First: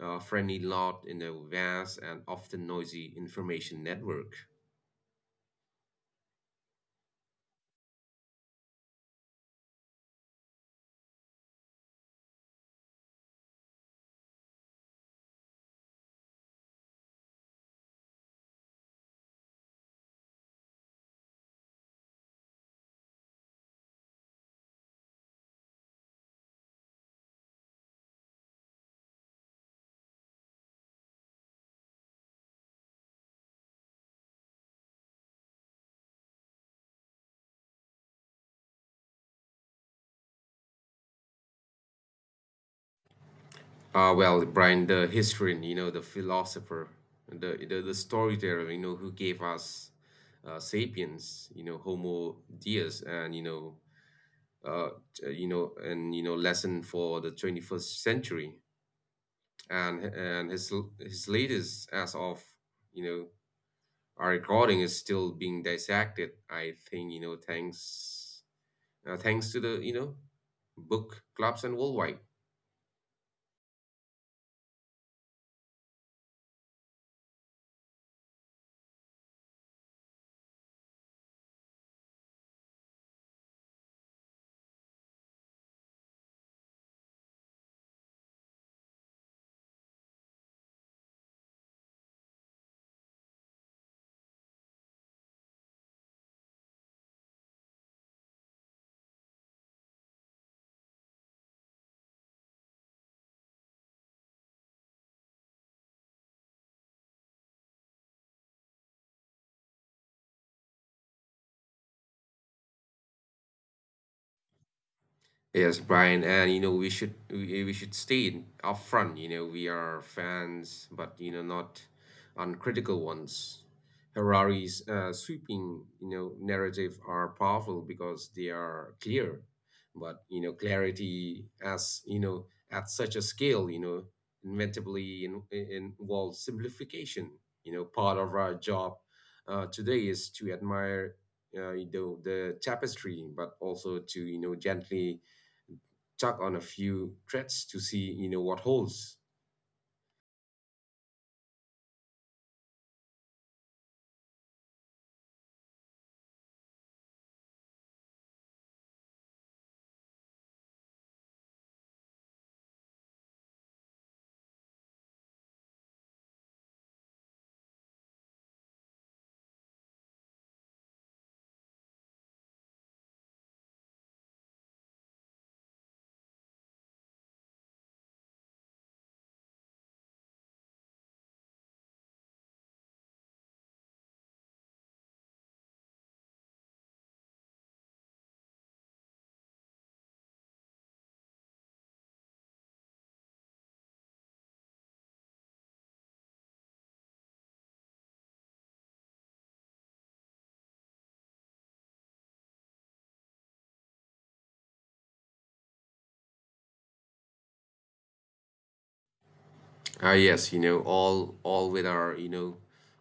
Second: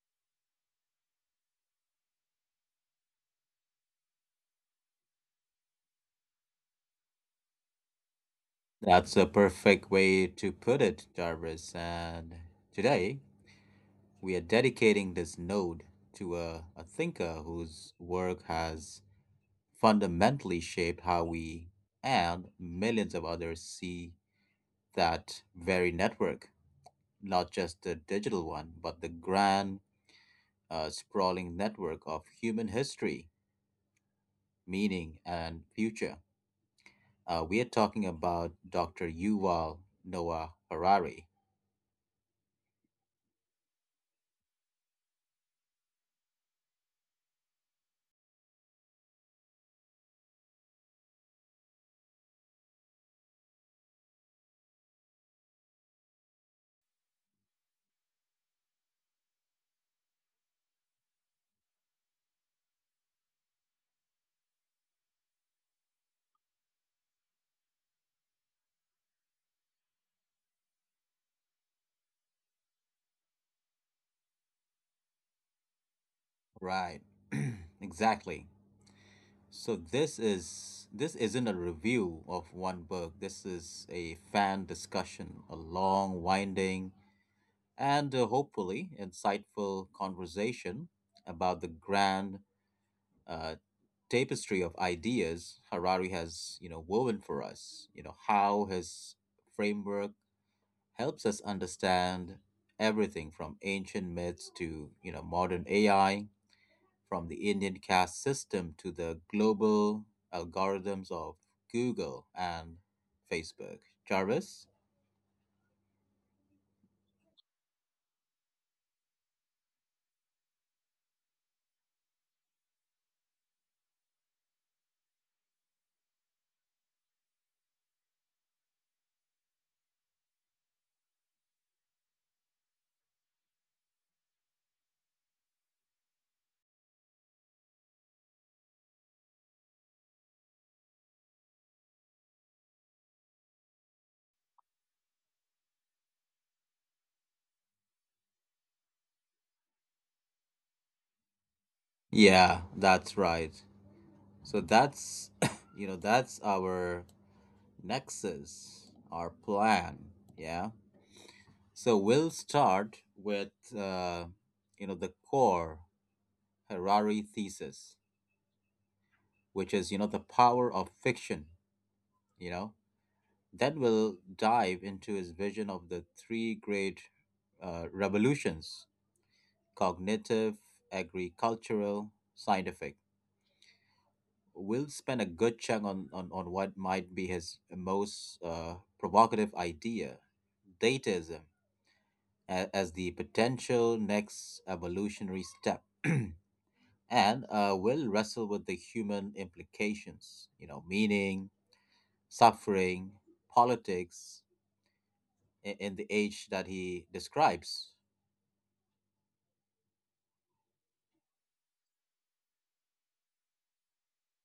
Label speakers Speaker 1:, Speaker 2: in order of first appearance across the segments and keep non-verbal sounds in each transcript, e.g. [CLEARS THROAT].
Speaker 1: friendly lot in a vast and often noisy information network.
Speaker 2: That's a perfect way to put it, Jarvis. And today we are dedicating this node to a thinker whose work has fundamentally shaped how we and millions of others see that very network, not just the digital one, but the grand, sprawling network of human history, meaning, and future. We are talking about Dr. Yuval Noah Harari.
Speaker 1: Well, Brian, the historian, the philosopher, the storyteller, who gave us sapiens, Homo Deus, and, you know, uh, t- you know, and, you know, lesson for the 21st century. And his latest as of you know our recording is still being dissected, I think, thanks thanks to the book clubs and worldwide.
Speaker 2: Right. [CLEARS THROAT] Exactly. So this isn't a review of one book. This is a fan discussion, a long, winding, and hopefully insightful conversation about the grand, uh, tapestry of ideas Harari has, you know, woven for us. You know how his framework helps us understand everything from ancient myths to you know modern AI, from the Indian caste system to the global algorithms of Google and Facebook, Jarvis.
Speaker 1: Yes, Brian, and we should stay in- upfront. You know we are fans, but not uncritical ones. Harari's sweeping, narrative are powerful because they are clear, but clarity, as you know at such a scale, inevitably involves simplification. You know part of our job today is to admire the tapestry, but also to, gently tug on a few threads to see, what holds.
Speaker 2: Yeah, that's right. So that's [LAUGHS] [CLEARS THROAT] you know that's our nexus, our plan. Yeah. So we'll start with uh, you know the core Harari thesis, which is you know the power of fiction. You know, then we'll dive into his vision of the three great revolutions: cognitive, agricultural, scientific. We'll spend a good chunk on on what might be his most provocative idea, dataism, as the potential next evolutionary step. [CLEARS THROAT] And will wrestle with the human implications, you know, meaning, suffering, politics in the age that he describes.
Speaker 1: Ah, yes, all with our,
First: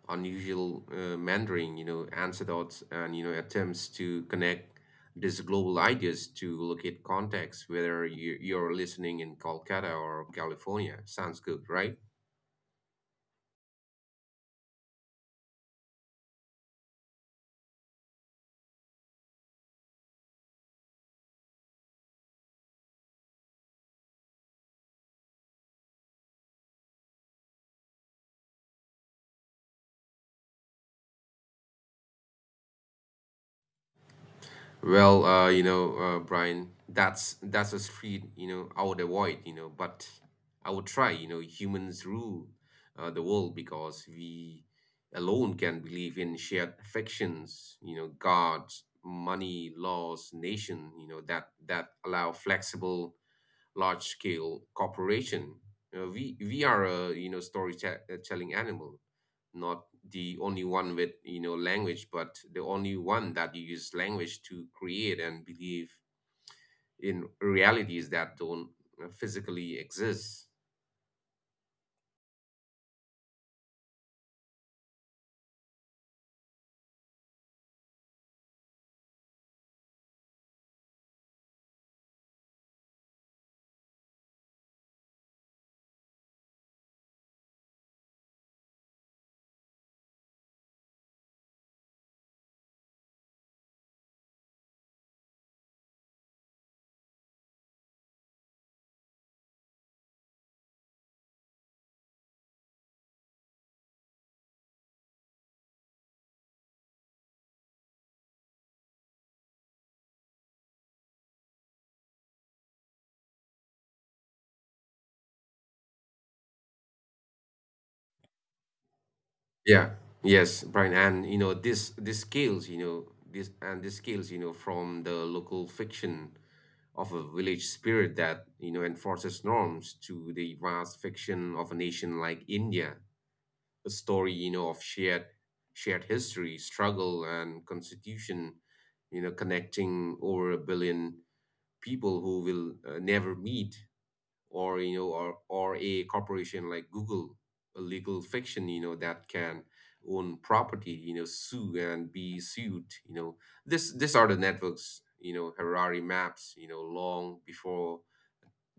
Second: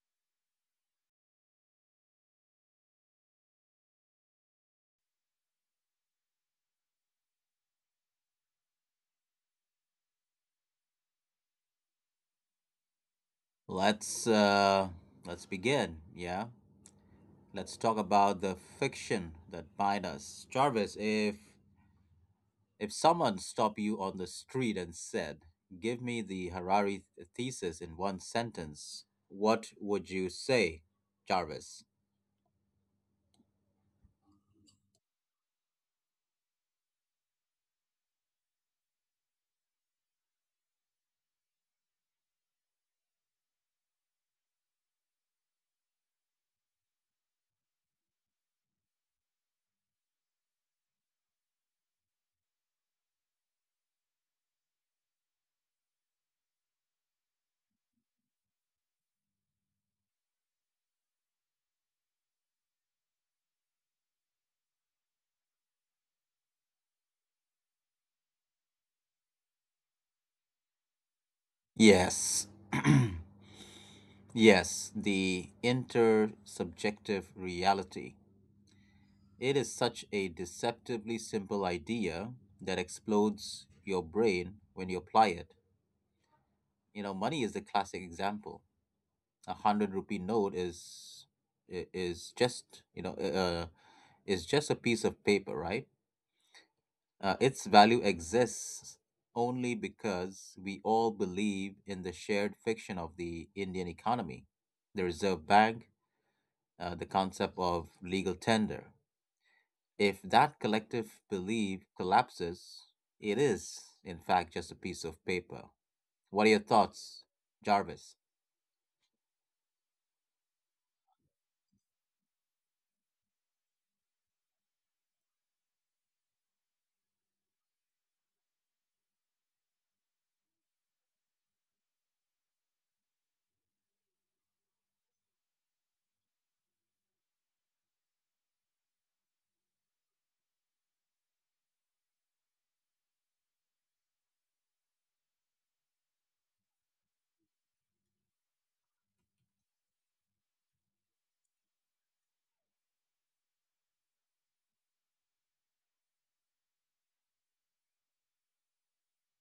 Speaker 1: unusual Mandarin, anecdotes and, attempts to connect these global ideas to locate context, whether you're listening in Kolkata or California. Sounds good, right?
Speaker 2: Let's uh, let's begin. Yeah, let's talk about the fiction that bind us, Jarvis. If someone stopped you on the street and said, "Give me the Harari thesis in one sentence," what would you say, Jarvis?
Speaker 1: Well, Brian, that's a street, I would avoid, but I would try, humans rule the world because we alone can believe in shared affections, gods, money, laws, nation, that allow flexible large scale corporation. We are a, storytelling animal, not the only one with, language, but the only one that uses language to create and believe in realities that don't physically exist.
Speaker 2: Yes. [CLEARS THROAT] Yes, the intersubjective reality. It is such a deceptively simple idea that explodes your brain when you apply it. You know, money is the classic example. A hundred rupee note is is just you know is just a piece of paper, right? Its value exists only because we all believe in the shared fiction of the Indian economy, the Reserve Bank, the concept of legal tender. If that collective belief collapses, it is, in fact, just a piece of paper. What are your thoughts, Jarvis?
Speaker 1: Yeah. Yes, Brian, and this scales, from the local fiction of a village spirit that enforces norms to the vast fiction of a nation like India, a story, of shared history, struggle, and constitution, connecting over a billion people who will never meet. Or you know or, or a corporation like Google, a legal fiction, that can own property, sue and be sued. You know this these are the networks, Harari maps, long before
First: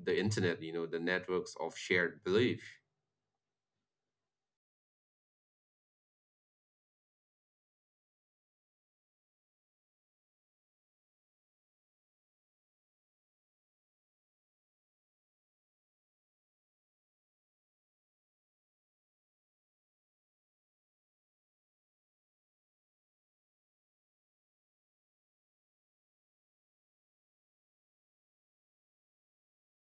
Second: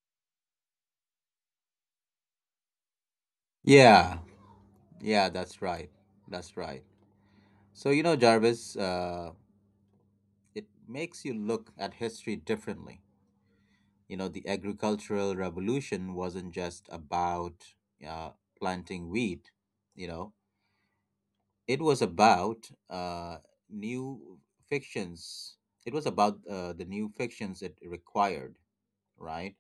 Speaker 1: the internet, the networks of shared belief.
Speaker 2: Yeah, yeah, that's right. That's right. So, you know, Jarvis, it makes you look at history differently. You know, the agricultural revolution wasn't just about uh, planting wheat, you know, it was about new fictions. It was about the new fictions it required, right?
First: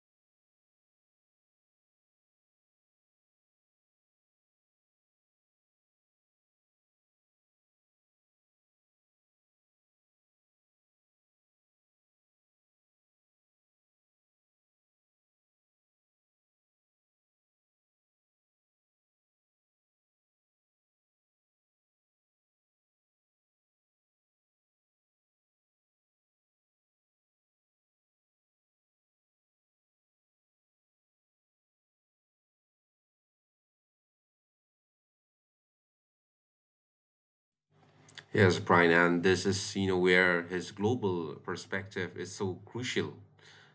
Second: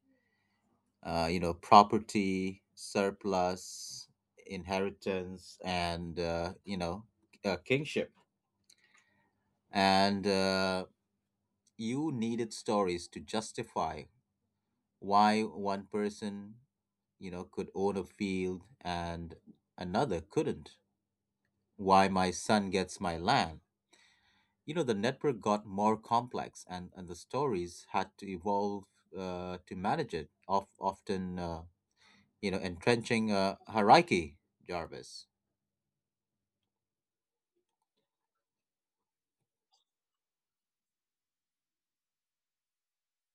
Speaker 2: You know, property, surplus, inheritance, and, you know, kingship. And you needed stories to justify why one person you know could own a field and another couldn't. Why my son gets my land, you know the network got more complex, and the stories had to evolve to manage it, of, often you know entrenching hierarchy, Jarvis.
Speaker 1: Yes, Brian, and this is, where his global perspective is so crucial.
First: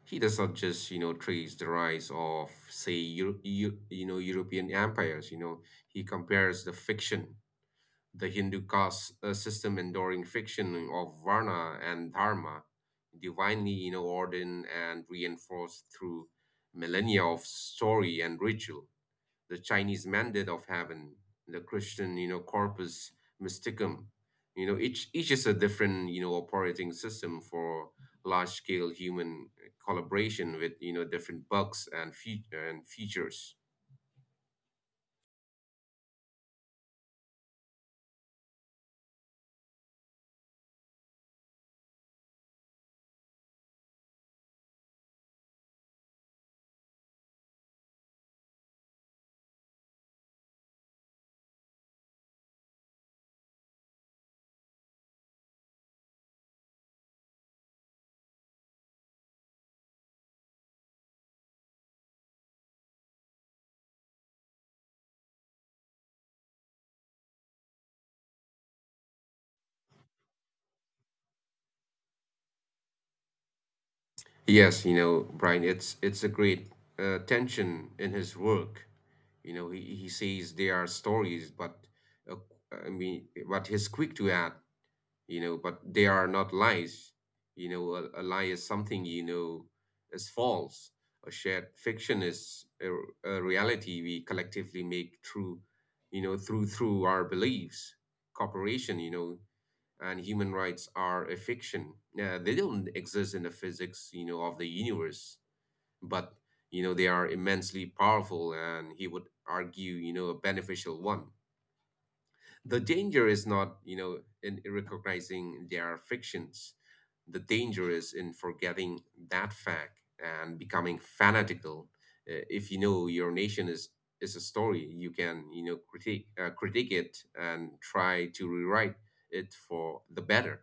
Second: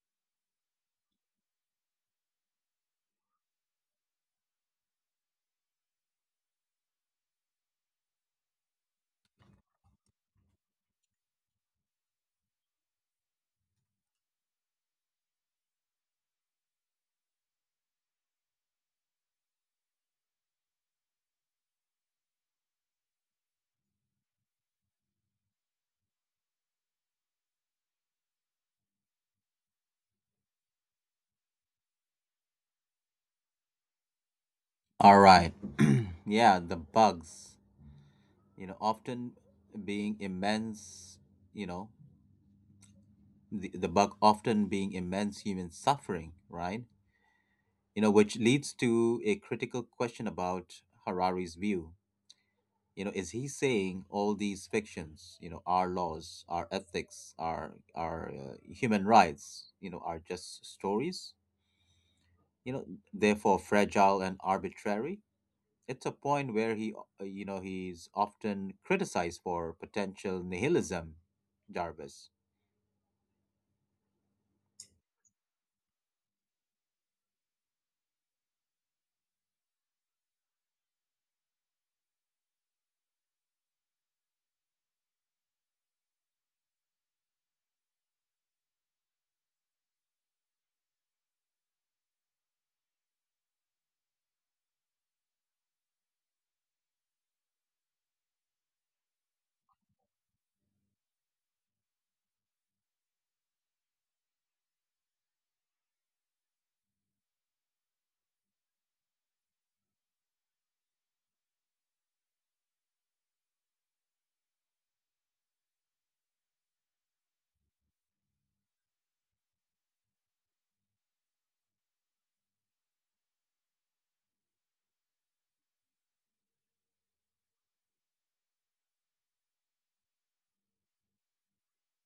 Speaker 1: He does not just, trace the rise of, say, European empires. You know, he compares the fiction, the Hindu caste system, enduring fiction of Varna and Dharma, divinely, ordained and reinforced through millennia of story and ritual, the Chinese mandate of heaven, the Christian, corpus mysticum. You know, each is a different, operating system for large scale human collaboration with, different bugs and and features.
Speaker 2: All right. [CLEARS THROAT] Yeah, the bugs you know often being immense, you know the bug often being immense human suffering, right? You know which leads to a critical question about Harari's view. You know, is he saying all these fictions, you know, our laws, our ethics, our human rights, you know, are just stories, you know, therefore fragile and arbitrary? It's a point where he, you know, he's often criticized for potential nihilism, Jarvis.
Speaker 1: Yes, Brian, it's a great tension in his work. You know, he says they are stories, but uh, I mean, but he's quick to add, but they are not lies. A a lie is something, is false. A shared fiction is a reality we collectively make through, our beliefs, cooperation. And human rights are a fiction. They don't exist in the physics, of the universe, but, they are immensely powerful, and he would argue, a beneficial one. The danger is not, in recognizing their fictions. The danger is in forgetting that fact and becoming fanatical. If your nation is a story, you can, critique it and try to rewrite it for the better.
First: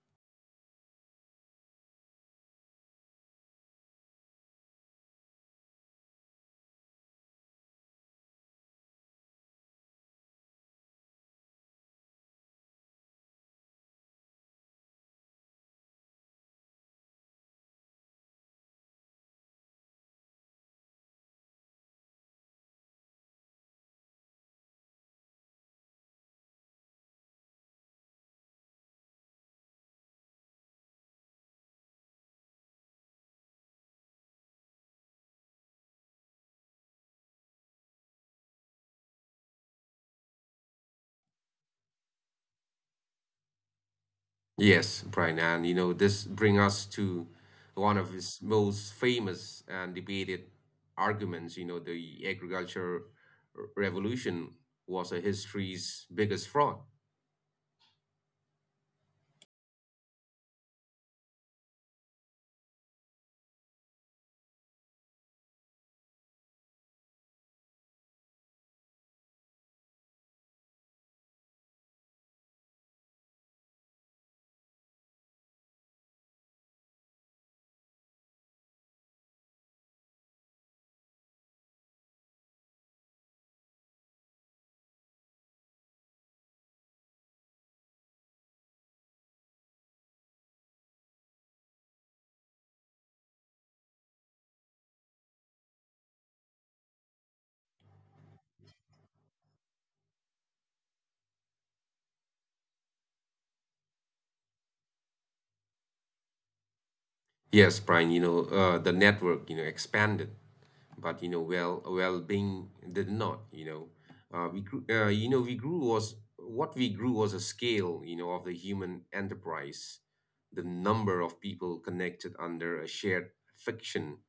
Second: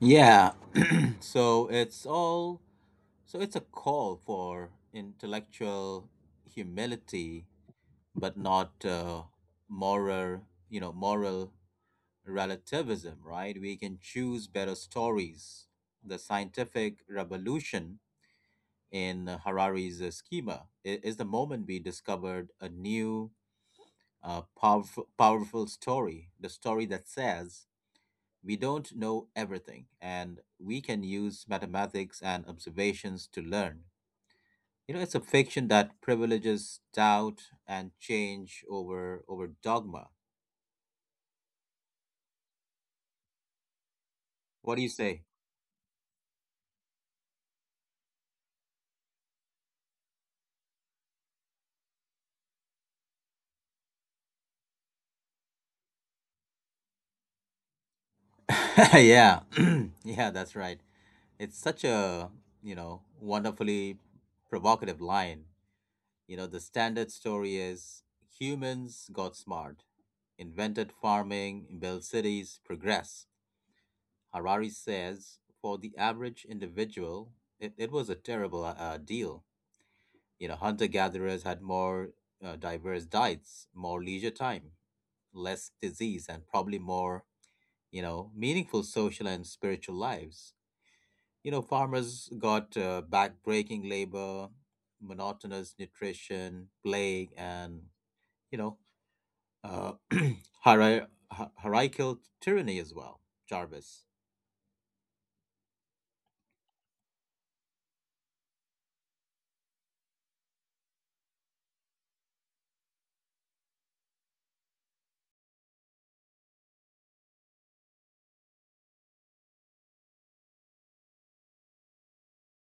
Speaker 2: Yeah. [CLEARS THROAT] so it's all so it's a call for intellectual humility but not, moral, you know, moral relativism, right? We can choose better stories. The scientific revolution in Harari's schema is the moment we discovered a new, powerful, powerful story, the story that says we don't know everything and we can use mathematics and observations to learn. You know, it's a fiction that privileges doubt and change over over dogma.
Speaker 1: Yes,
Speaker 2: What
Speaker 1: Brian,
Speaker 2: do you
Speaker 1: and
Speaker 2: say?
Speaker 1: this brings us to one of his most famous and debated arguments. You know, the agriculture revolution was a history's biggest fraud.
Speaker 2: [LAUGHS] Yeah, [CLEARS THROAT] yeah, that's right. It's such a, you know, wonderfully provocative line. You know, the standard story is humans got smart, invented farming, built cities, progress. Harari says for the average individual, it was a terrible, deal. You know, hunter gatherers had more diverse diets, more leisure time, less disease, and probably more, you know, meaningful social and spiritual lives. You know, farmers got backbreaking labor, monotonous nutrition, plague, and, you know, uh, [CLEARS THROAT] hier- hierarchical tyranny as well, Jarvis.
Speaker 1: Yes, Brian, the network, expanded, but well well-being did not. You know we grew, you know we grew was what we grew was a scale, of the human enterprise, the number of people connected under a shared fiction,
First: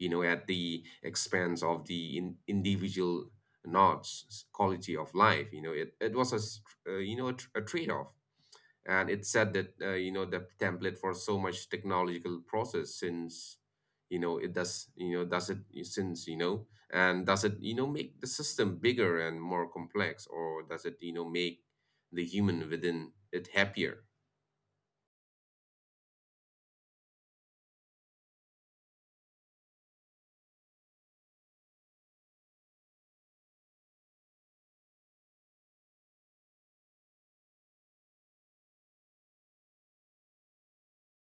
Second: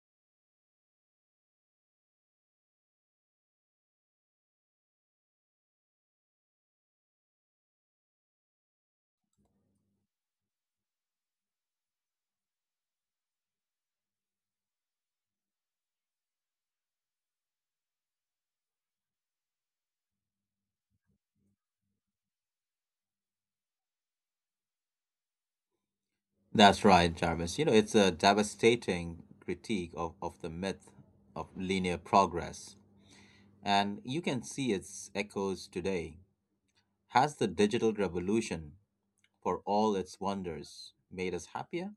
Speaker 1: at the expense of the individual nods quality of life. It was a trade-off, and it said that the template for so much technological process since. You know it does you know does it since you know And does it, make the system bigger and more complex, or does it, make the human within it happier?
Speaker 2: That's right, Jarvis. You know, it's a devastating critique of the myth of linear progress. And you can see its echoes today. Has the digital revolution, for all its wonders, made us happier?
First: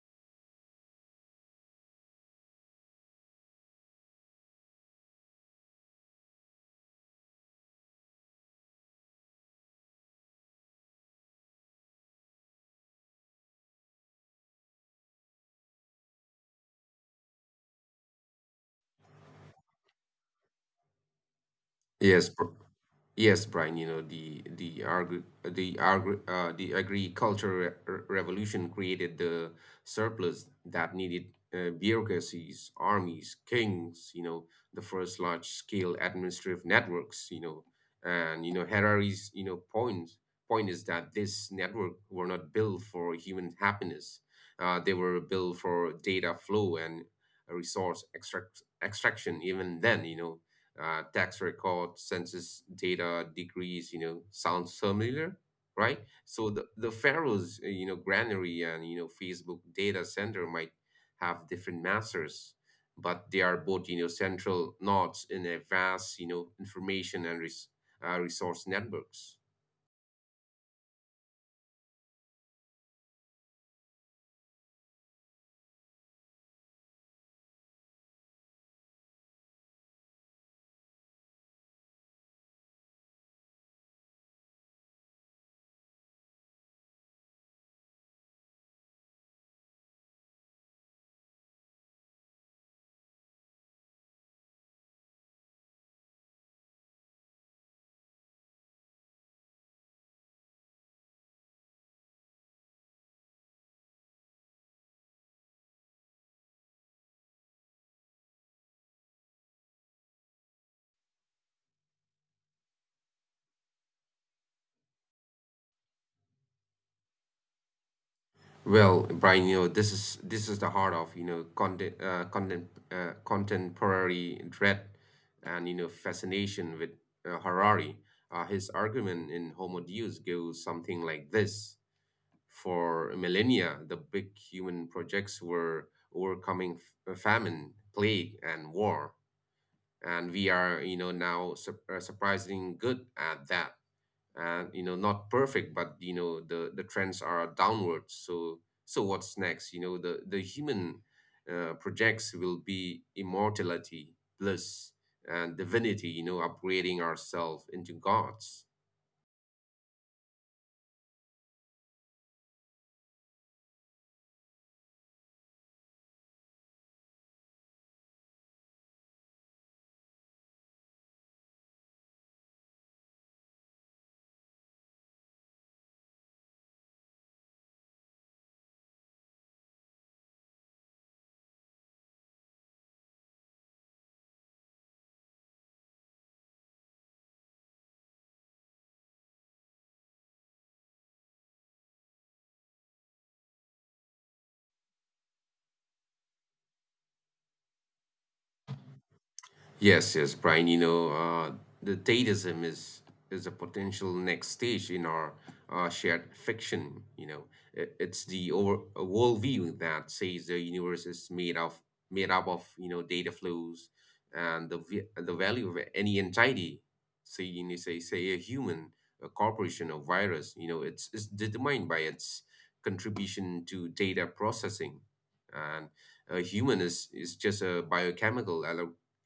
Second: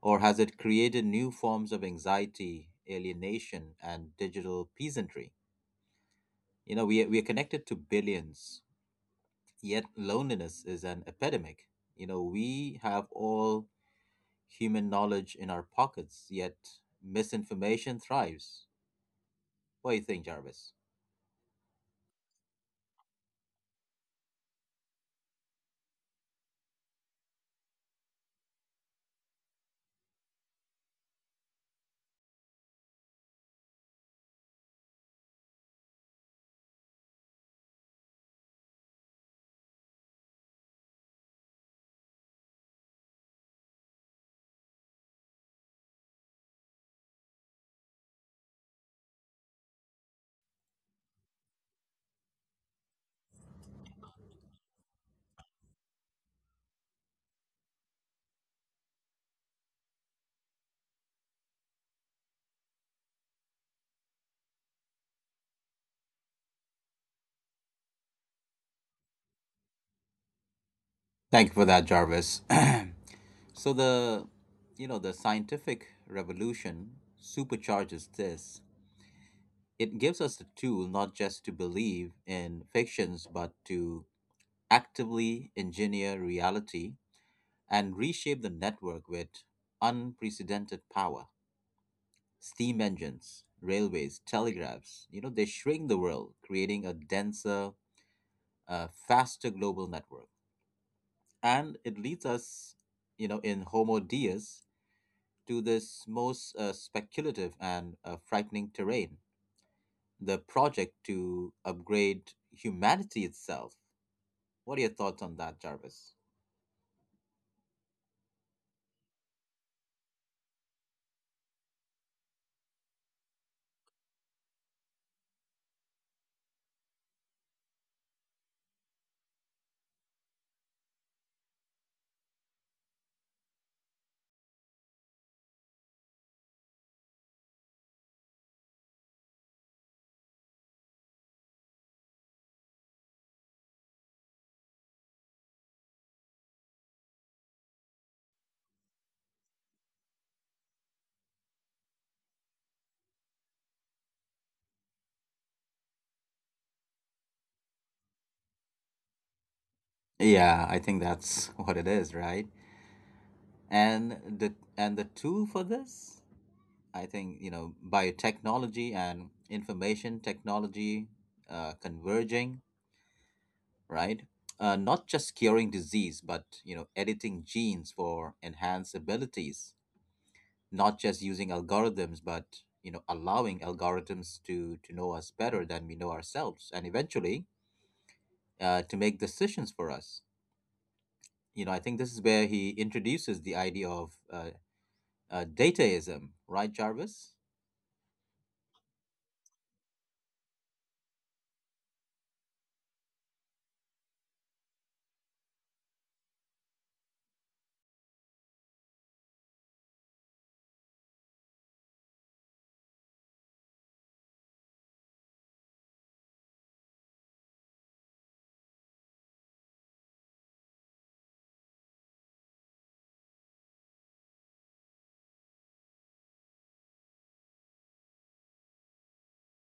Speaker 2: Or has it created new forms of anxiety, alienation, and digital peasantry? You know, we are connected to billions, yet loneliness is an epidemic. You know, we have all human knowledge in our pockets, yet misinformation thrives. What do you think, Jarvis?
Speaker 1: Yes. Yes, Brian, you know, the agricultural re revolution created the surplus that needed bureaucracies, armies, kings, the first large-scale administrative networks, and Harari's, point, is that this network were not built for human happiness. They were built for data flow and resource extraction. Even then, tax records, census data, degrees, sounds familiar, right? So the pharaoh's, granary, and, Facebook data center might have different masters, but they are both, central nodes in a vast, information and resource networks.
Speaker 2: Thank you for that, Jarvis. [CLEARS THROAT] So the, you know, the scientific revolution supercharges this. It gives us the tool not just to believe in fictions, but to actively engineer reality and reshape the network with unprecedented power. Steam engines, railways, telegraphs, you know, they shrink the world, creating a denser, faster global network. And it leads us, you know, in Homo Deus to this most speculative and frightening terrain, the project to upgrade humanity itself. What are your thoughts on that, Jarvis?
Speaker 1: Well, Brian, this is the heart of, contemporary dread and, fascination with Harari. His argument in Homo Deus goes something like this. For millennia, the big human projects were overcoming famine, plague, and war. And we are, now surprisingly good at that, and, not perfect, but, the trends are downwards. So what's next? The human projects will be immortality, bliss, and divinity, upgrading ourselves into gods.
Speaker 2: Yeah, I think that's [LAUGHS] what it is, right? And the tool for this, I think, you know, biotechnology and information technology converging, right? Not just curing disease but you know editing genes for enhanced abilities, not just using algorithms but you know allowing algorithms to know us better than we know ourselves and eventually to make decisions for us. You know, I think this is where he introduces the idea of dataism, right, Jarvis?
Speaker 1: Yes, yes, Brian, the Dadaism is a potential next stage in our shared fiction. You know, it's the over, a worldview that says the universe is made up of, data flows, and the value of any entity. Say, say a human, a corporation, a virus. You know, it's determined by its contribution to data processing, and a human is just a biochemical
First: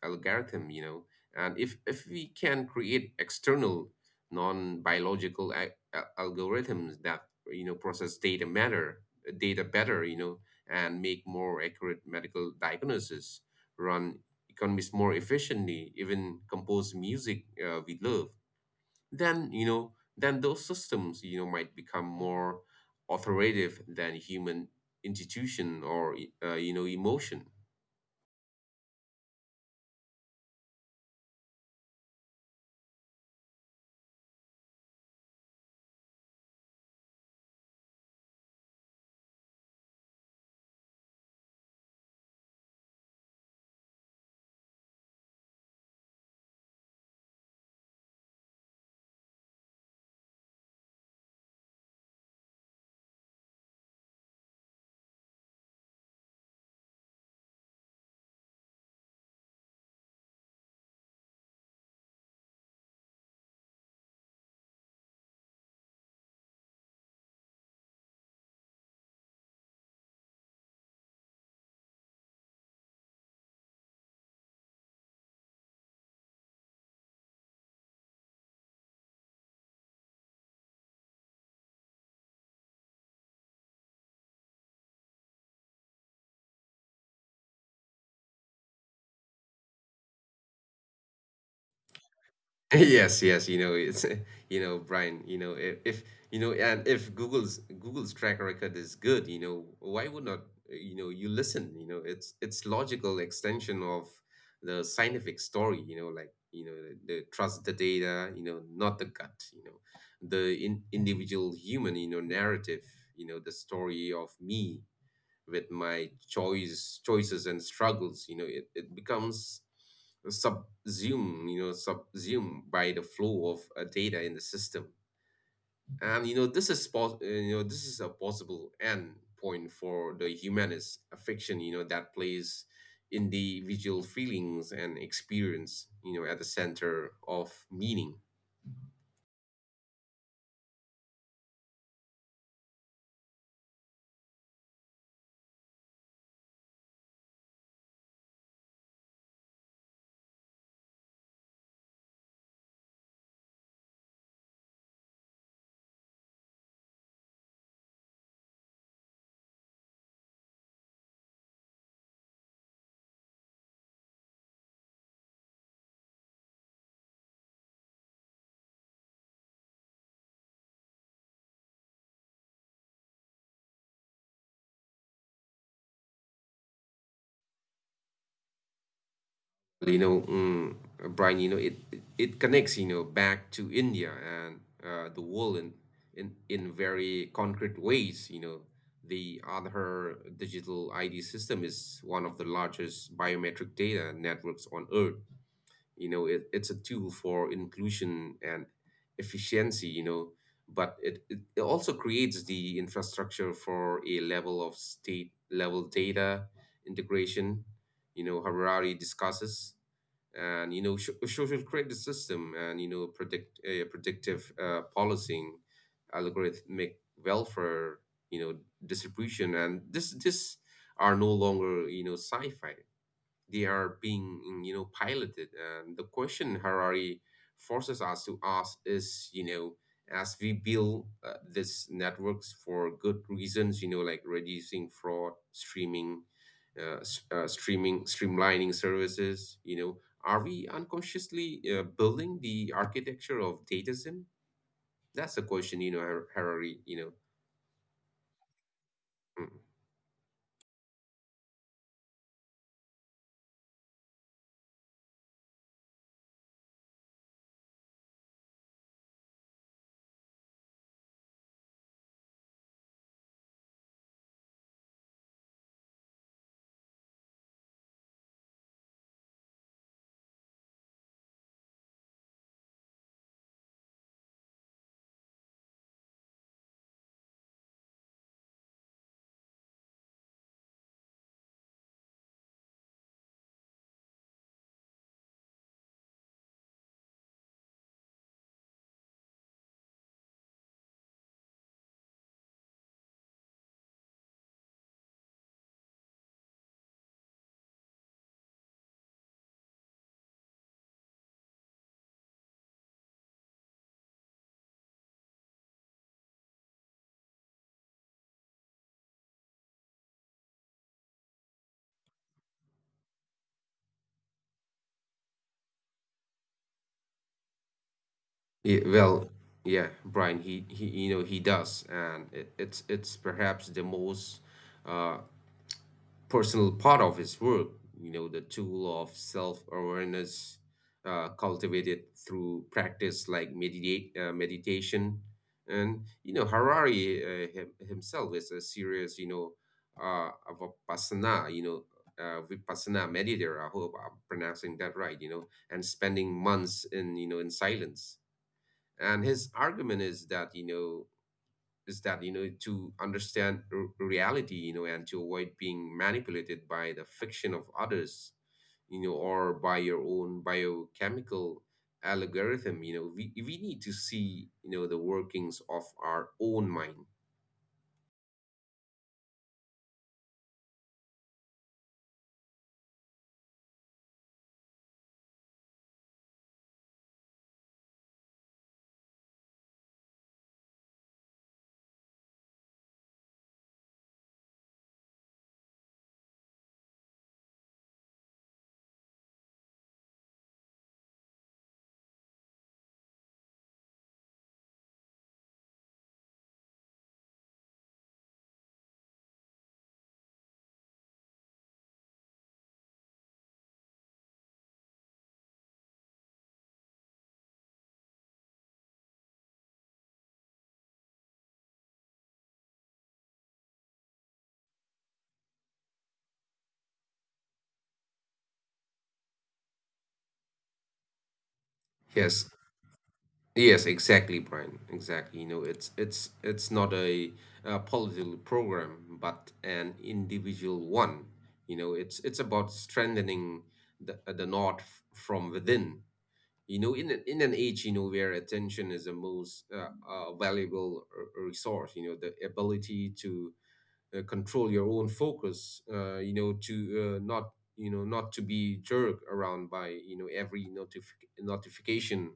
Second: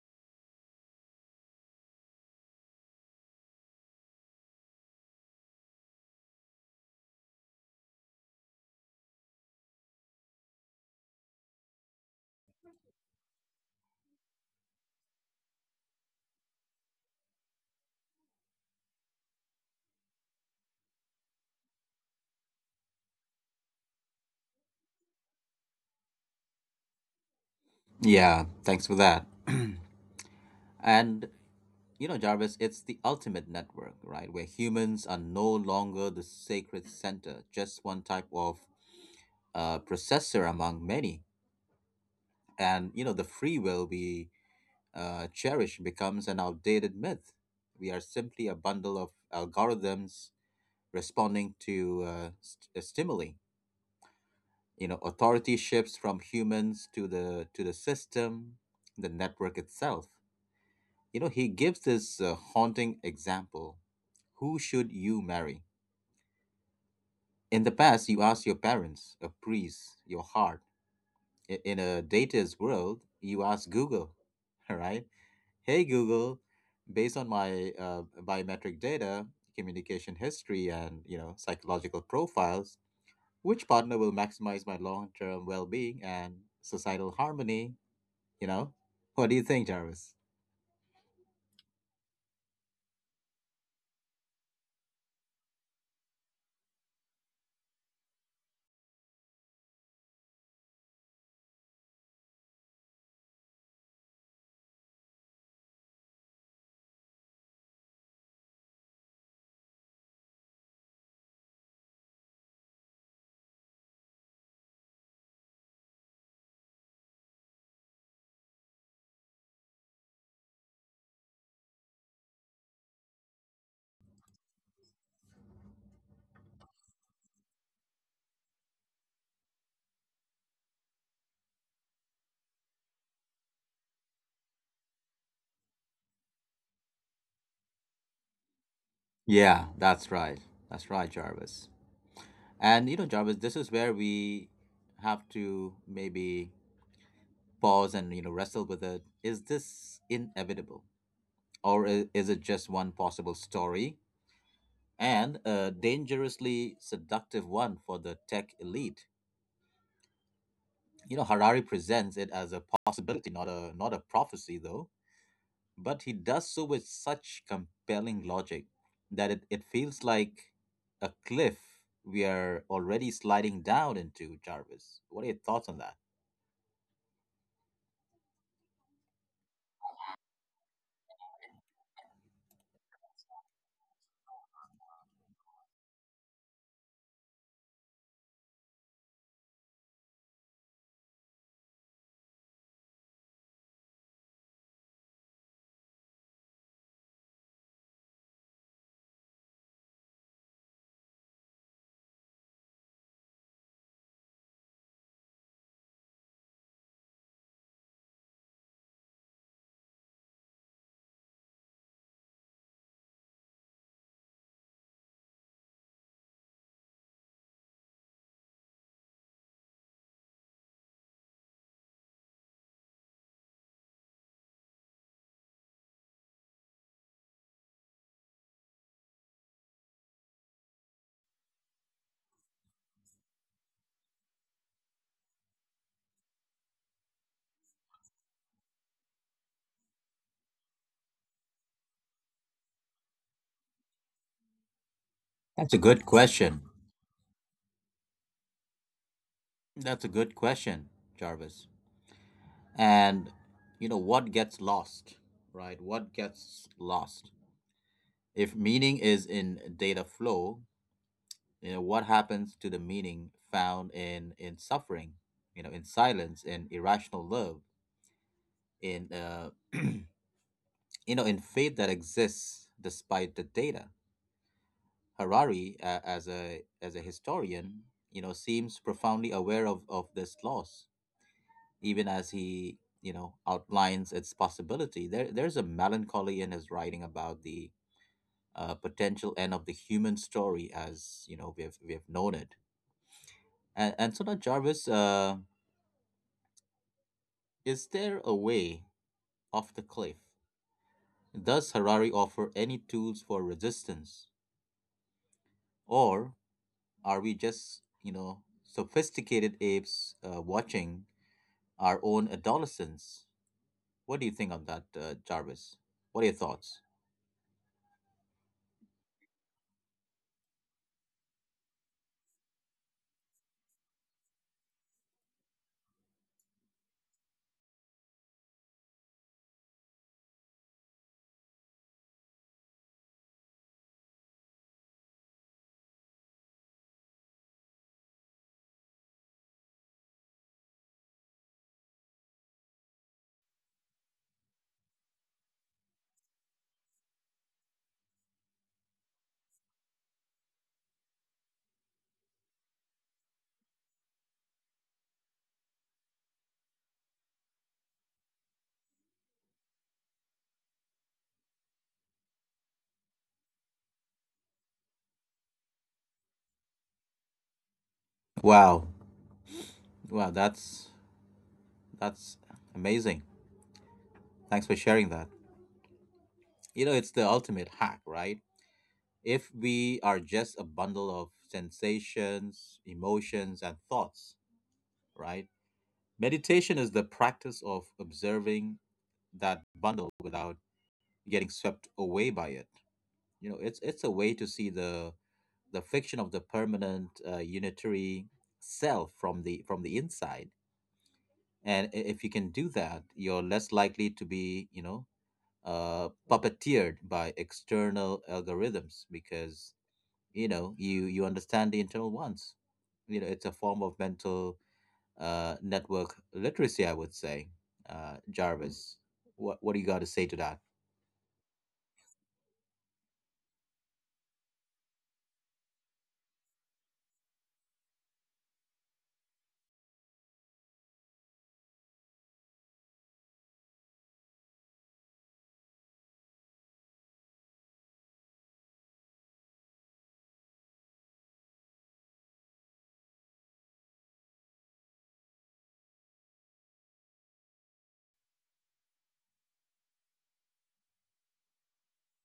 Speaker 1: algorithm. And if we can create external non-biological algorithms that, process data, matter data better, and make more accurate medical diagnosis, run economies more efficiently, even compose music we love, then, then those systems, might become more authoritative than human institution, or emotion.
Speaker 2: Yeah, thanks for that. [CLEARS THROAT] And you know, Jarvis, it's the ultimate network, right? Where humans are no longer the sacred center, just one type of processor among many. And you know, the free will we cherish becomes an outdated myth. We are simply a bundle of algorithms responding to stimuli. You know, authority shifts from humans to the system, the network itself. You know, he gives this haunting example. Who should you marry? In the past, you asked your parents, a priest, your heart. In a data's world, you ask Google, [LAUGHS] right? Hey Google, based on my biometric data, communication history, and you know psychological profiles, which partner will maximize my long-term well-being and societal harmony? You know, what do you think, Jarvis?
Speaker 1: [LAUGHS] Yes, yes, it's [LAUGHS] Brian, if, and if Google's track record is good, why would not, you listen, it's logical extension of the scientific story, the trust the data, not the gut, the individual human, narrative, the story of me, with my choices and struggles. It becomes subsumed you know subsumed by the flow of data in the system, and, this is this is a possible end point for the humanist affection, that plays individual feelings and experience, at the center of meaning.
Speaker 2: Yeah, that's right. That's right, Jarvis. And you know, Jarvis, this is where we have to maybe pause and you know wrestle with it. Is this inevitable, or is it just one possible story and a dangerously seductive one for the tech elite? You know, Harari presents it as a possibility, not a not a prophecy, though. But he does so with such compelling logic that it feels like a cliff we are already sliding down into, Jarvis. What are your thoughts on that?
Speaker 1: Well, Brian, it connects, back to India and the world in very concrete ways. You know, the Aadhaar digital ID system is one of the largest biometric data networks on Earth. You know, it's a tool for inclusion and efficiency. You know, but it it also creates the infrastructure for a level of state level data integration. You know, Harari discusses, and, social credit system, and, predictive policing, algorithmic welfare, you know distribution. And This are no longer, sci-fi. They are being piloted, and the question Harari forces us to ask is, as we build this networks for good reasons, like reducing fraud, streaming s- streaming streamlining services, are we unconsciously building the architecture of datism? That's the
Speaker 2: That's
Speaker 1: question,
Speaker 2: a good question.
Speaker 1: Harari, Mm.
Speaker 2: That's a good question, Jarvis. And you know what gets lost, right? What gets lost? If meaning is in data flow, you know what happens to the meaning found in suffering, you know, in silence, in irrational love, in [CLEARS THROAT] you know, in faith that exists despite the data. Harari, as a historian, you know, seems profoundly aware of this loss even as he, you know, outlines its possibility. There's a melancholy in his writing about the potential end of the human story as, you know, we have known it. And so now, Jarvis, is there a way off the cliff? Does Harari offer any tools for resistance? Or are we just, you know, sophisticated apes watching our own adolescence? What do you think of that, Jarvis? What are your thoughts?
Speaker 1: Yeah, well, yeah, Brian, he you know he does, and it's perhaps the most uh, personal part of his work. You know, the tool of self-awareness cultivated through practice like meditate meditation, and you know Harari himself is a serious uh, vipassana vipassana meditator. I hope I'm pronouncing that right. You know, and spending months in in silence, and his argument is that you know, to understand reality, you know, and to avoid being manipulated by the fiction of others, you know, or by your own biochemical algorithm. You know, we need to see, you know, the workings of our own mind.
Speaker 2: Wow. Wow, that's amazing. Thanks for sharing that. You know, it's the ultimate hack, right? If we are just a bundle of sensations, emotions, and thoughts, right? Meditation is the practice of observing that bundle without getting swept away by it. You know, it's a way to see the fiction of the permanent unitary self from the inside. And if you can do that, you're less likely to be, puppeteered by external algorithms because you understand the internal ones. You know, it's a form of mental network literacy, I would say. Jarvis, what do you got to say to that?
Speaker 1: Yes. Yes, exactly, Brian. Exactly. You know, it's it's not a, uh, political program, but an individual one. You know, it's about strengthening the from within. You know, in an age, you know, where attention is the most valuable resource. You know, the ability to control your own focus. You know, to not, you know, not to be jerked around by, you know, every notification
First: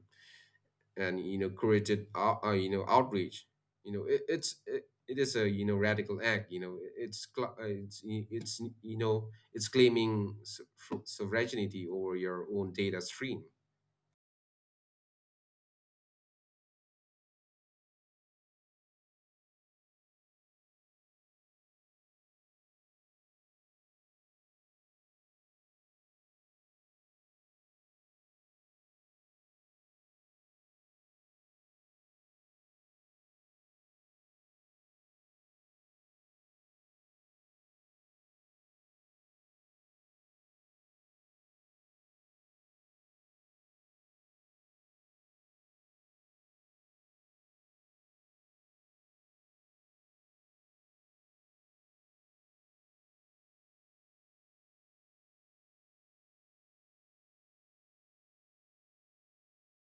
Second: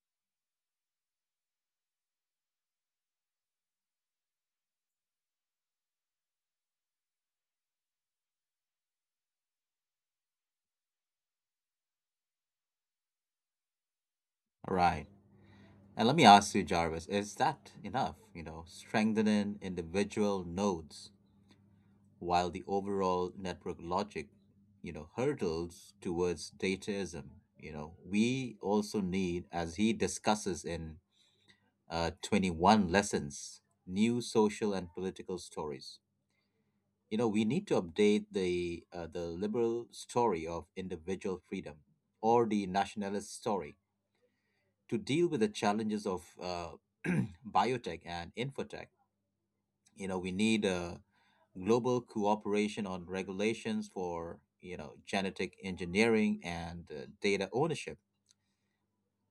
Speaker 1: and, you know, created you know, outreach. You know, it is a, you know, radical act. You know, it's, you know, it's claiming sovereignty over your own data stream.
Speaker 2: Right, and let me ask you, Jarvis, is that enough? You know, strengthening individual nodes while the overall network logic, you know, hurdles towards dataism. You know, we also need, as he discusses in 21 lessons, new social and political stories. You know, we need to update the liberal story of individual freedom or the nationalist story, to deal with the challenges of [CLEARS THROAT] biotech and infotech. You know, we need global cooperation on regulations for, you know, genetic engineering and data ownership.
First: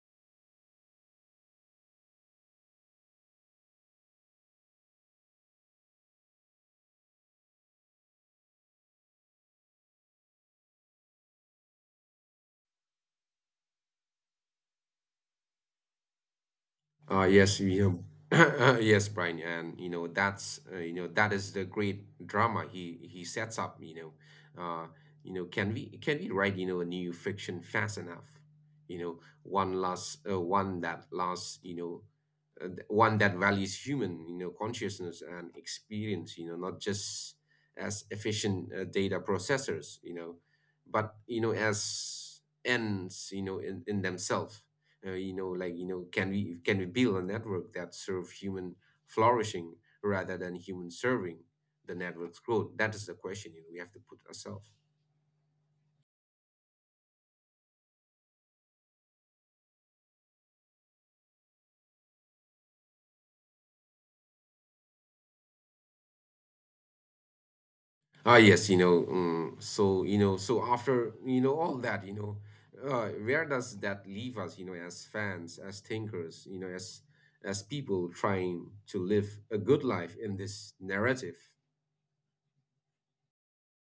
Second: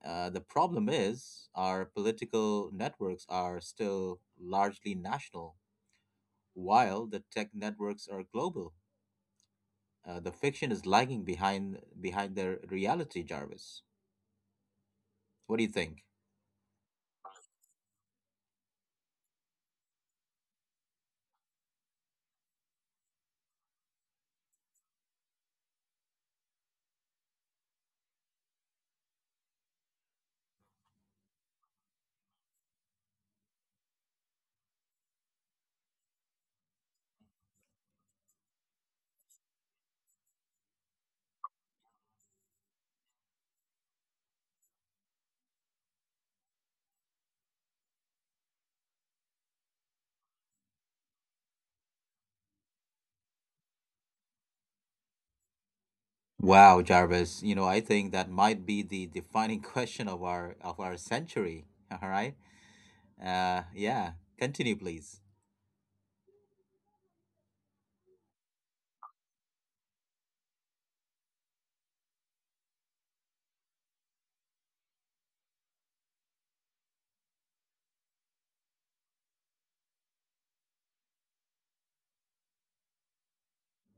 Speaker 2: Uh, the problem is our political networks are still largely national while the tech networks are global. Uh, the fiction is lagging behind their reality, Jarvis. What do you think?
Speaker 1: Yes, you know, [COUGHS] [CLEARS THROAT] yes, Brian, and you know that's you know, that is the great drama he sets up. Uh, you know, can we write, you know, a new fiction fast enough? You know, one that lasts. You know, one that values human, you know, consciousness and experience. You know, not just as efficient, data processors. You know, but, you know, as ends. You know, in themselves. You know, like, you know, can we build a network that serve human flourishing rather than human serving the network's growth. That is the question, you know, we have to put ourselves.
Speaker 2: Wow, Jarvis, you know, I think that might be the defining [LAUGHS] question of our century. [LAUGHS] All right. Yeah. Continue, please.
Speaker 1: Yes, you know, so, you know, so after, you know, all that, you know, where does that leave us? You know, as fans, as thinkers, you know, as people trying to live a good life in this narrative.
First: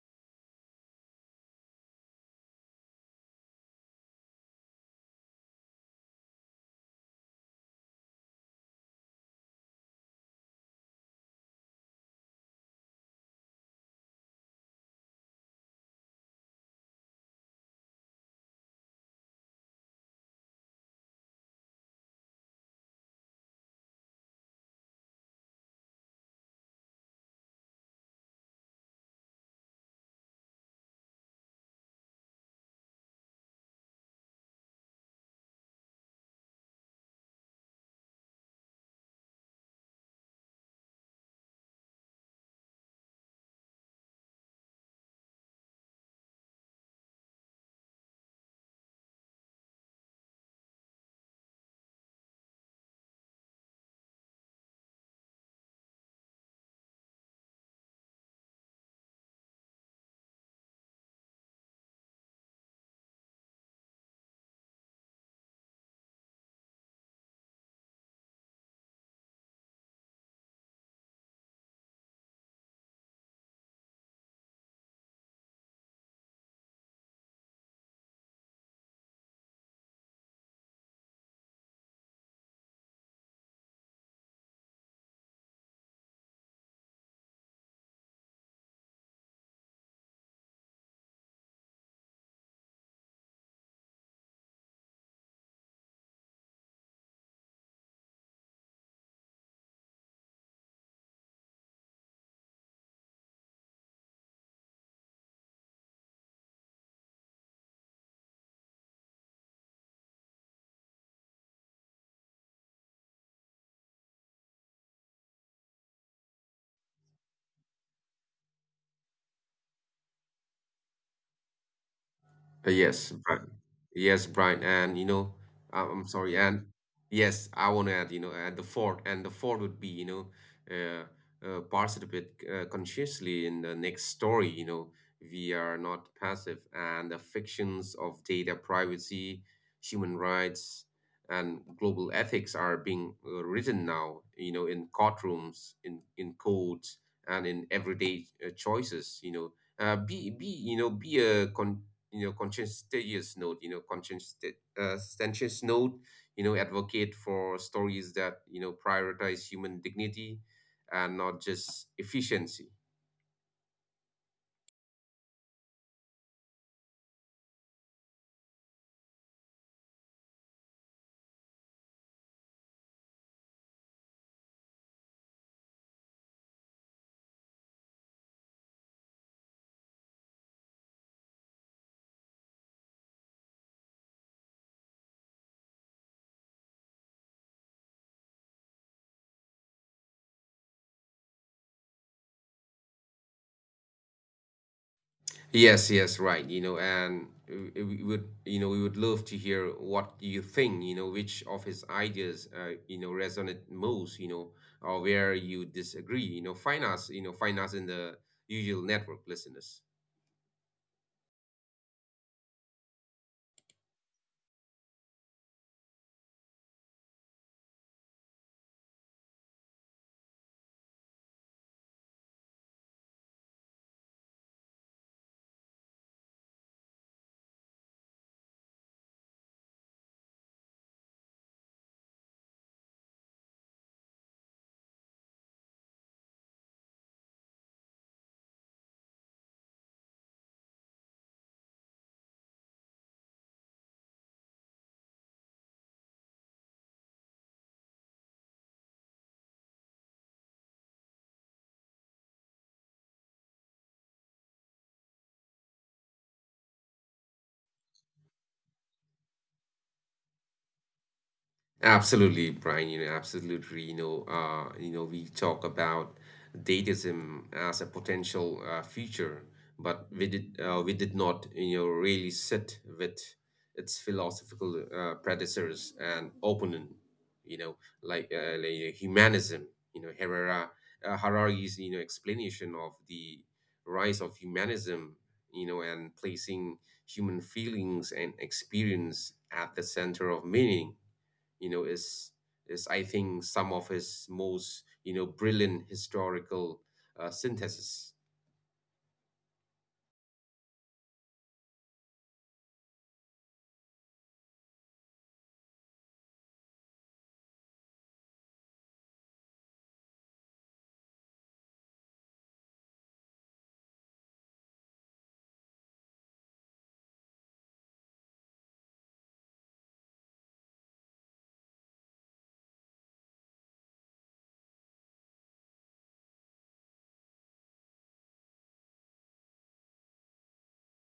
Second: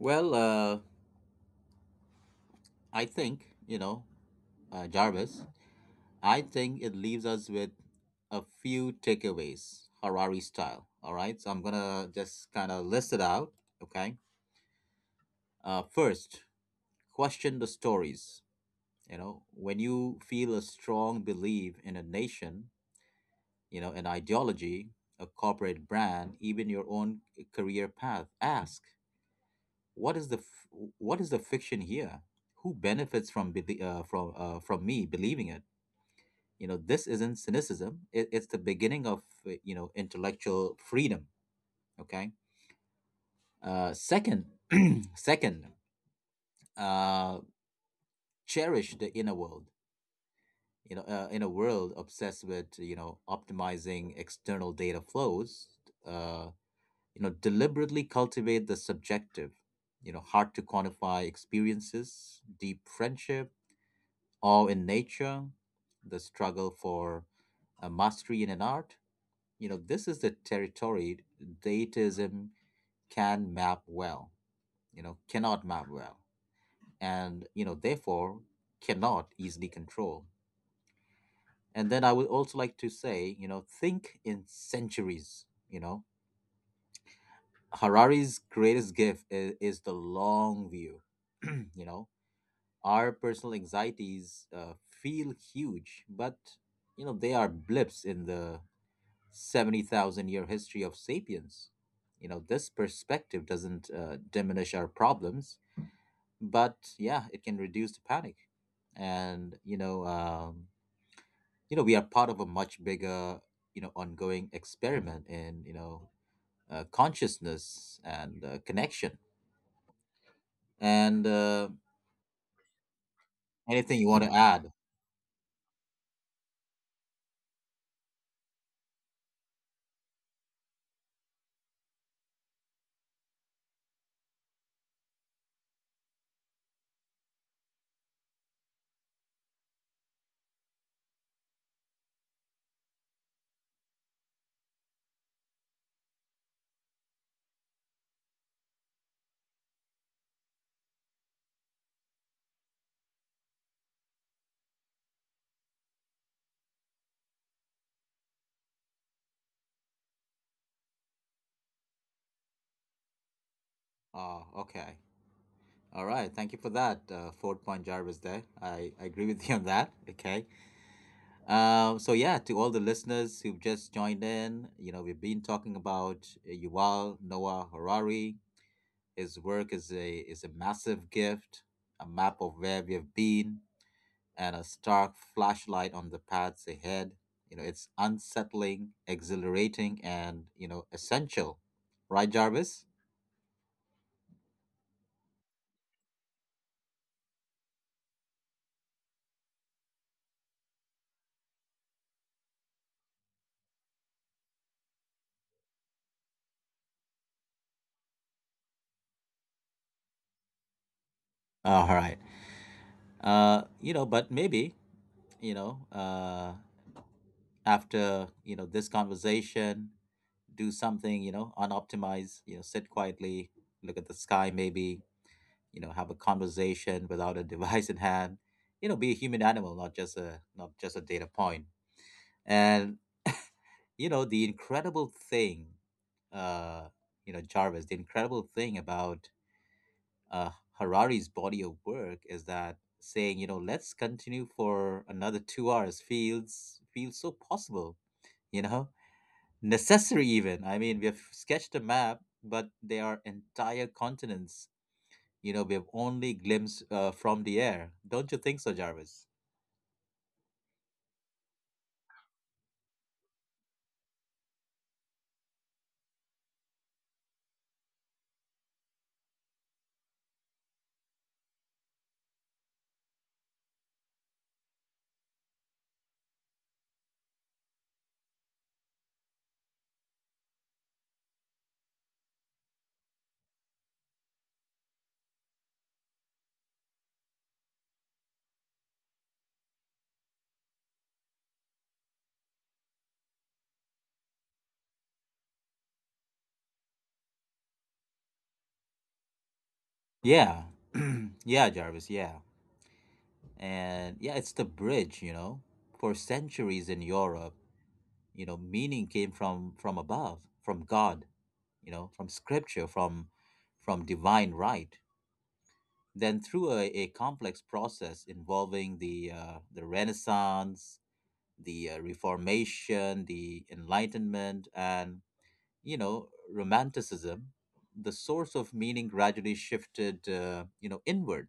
Speaker 2: Well, I think, you know, Jarvis, I think it leaves us with a few takeaways, Harari style. All right. So I'm gonna just kind of list it out. Okay. First, question the stories. You know, when you feel a strong belief in a nation, you know, an ideology, a corporate brand, even your own career path, ask, what is what is the fiction here? Who benefits from from me believing it? You know, this isn't cynicism, it's the beginning of you know, intellectual freedom. Okay. Uh, second, [CLEARS THROAT] second uh cherish the inner world. You know, in a world obsessed with, you know, optimizing external data flows, uh, you know, deliberately cultivate the subjective, you know, hard to quantify experiences: deep friendship, awe in nature, the struggle for mastery in an art. You know, this is the territory dataism can map well cannot map well, and, you know, therefore cannot easily control. And then I would also like to say, you know, think in centuries. You know, Harari's greatest gift is the long view. [CLEARS THROAT] You know, our personal anxieties feel huge, but, you know, they are blips in the 70,000 year history of sapiens. You know, this perspective doesn't diminish our problems, but yeah, it can reduce the panic. And, you know, you know, we are part of a much bigger, you know, ongoing experiment in, you know, consciousness and connection, and
Speaker 1: Uh, Yes, Brian.
Speaker 2: anything you want
Speaker 1: Yes,
Speaker 2: to
Speaker 1: Brian.
Speaker 2: add?
Speaker 1: And you know, I- I'm sorry. And yes, I want to add, you know, at the fourth, and the fourth would be, you know, uh, participate, consciously in the next story. You know, we are not passive, and the fictions of data privacy, human rights, and global ethics are being, written now. You know, in courtrooms, in codes, and in everyday, choices. You know, be, you know, be a conscientious note you know conscientious, conscientious note, you know, advocate for stories that, you know, prioritize human dignity and not just efficiency.
Speaker 2: Oh, okay, all right, thank you for that ford point, Jarvis. There, I agree with [LAUGHS] you on that. Okay. So yeah, to all the listeners who've just joined in, you know, we've been talking about Yuval Noah Harari. His work is a massive gift, a map of where we have been, and a stark flashlight on the paths ahead. You know, it's unsettling, exhilarating, and, you know, essential. Right, Jarvis?
Speaker 1: Yes. Yes, right, you know, and we would, you know, we would love to hear what you think, you know, which of his ideas, you know, resonate most, you know, or where you disagree. You know, find us, you know, find us in the usual network listeners.
Speaker 2: All right. You know, but maybe, you know, after, you know, this conversation, do something, you know, unoptimized. You know, sit quietly, look at the sky, maybe, you know, have a conversation [LAUGHS] without a device in hand. You know, be a human animal, not just not just a data point. And, you know, the incredible thing, uh, you know, Jarvis, the incredible thing about uh, Harari's body of work is that saying, you know, let's continue for another 2 hours, feels so possible, you know, necessary even. I mean, we have sketched a map, but there are entire continents, you know, we have only glimpsed from the air. Don't you think so, Jarvis?
Speaker 1: Absolutely, Brian. You know, absolutely. You know, we talk about datism as a potential, future, but we did not, you know, really sit with its philosophical, predecessors and opponent. You know, like, like, humanism. You know, Herrera Harari's, you know, explanation of the rise of humanism. You know, and placing human feelings and experience at the center of meaning, you know, is, I think, some of his most, you know, brilliant historical, synthesis.
Speaker 2: Yeah. [CLEARS THROAT] Yeah, Jarvis, yeah. And yeah, it's the bridge, you know. For centuries in Europe, you know, meaning came from above, from God, you know, from scripture, from divine right. Then, through a complex process involving the Renaissance, the Reformation, the Enlightenment, and, you know, Romanticism, the source of meaning gradually shifted, you know, inward.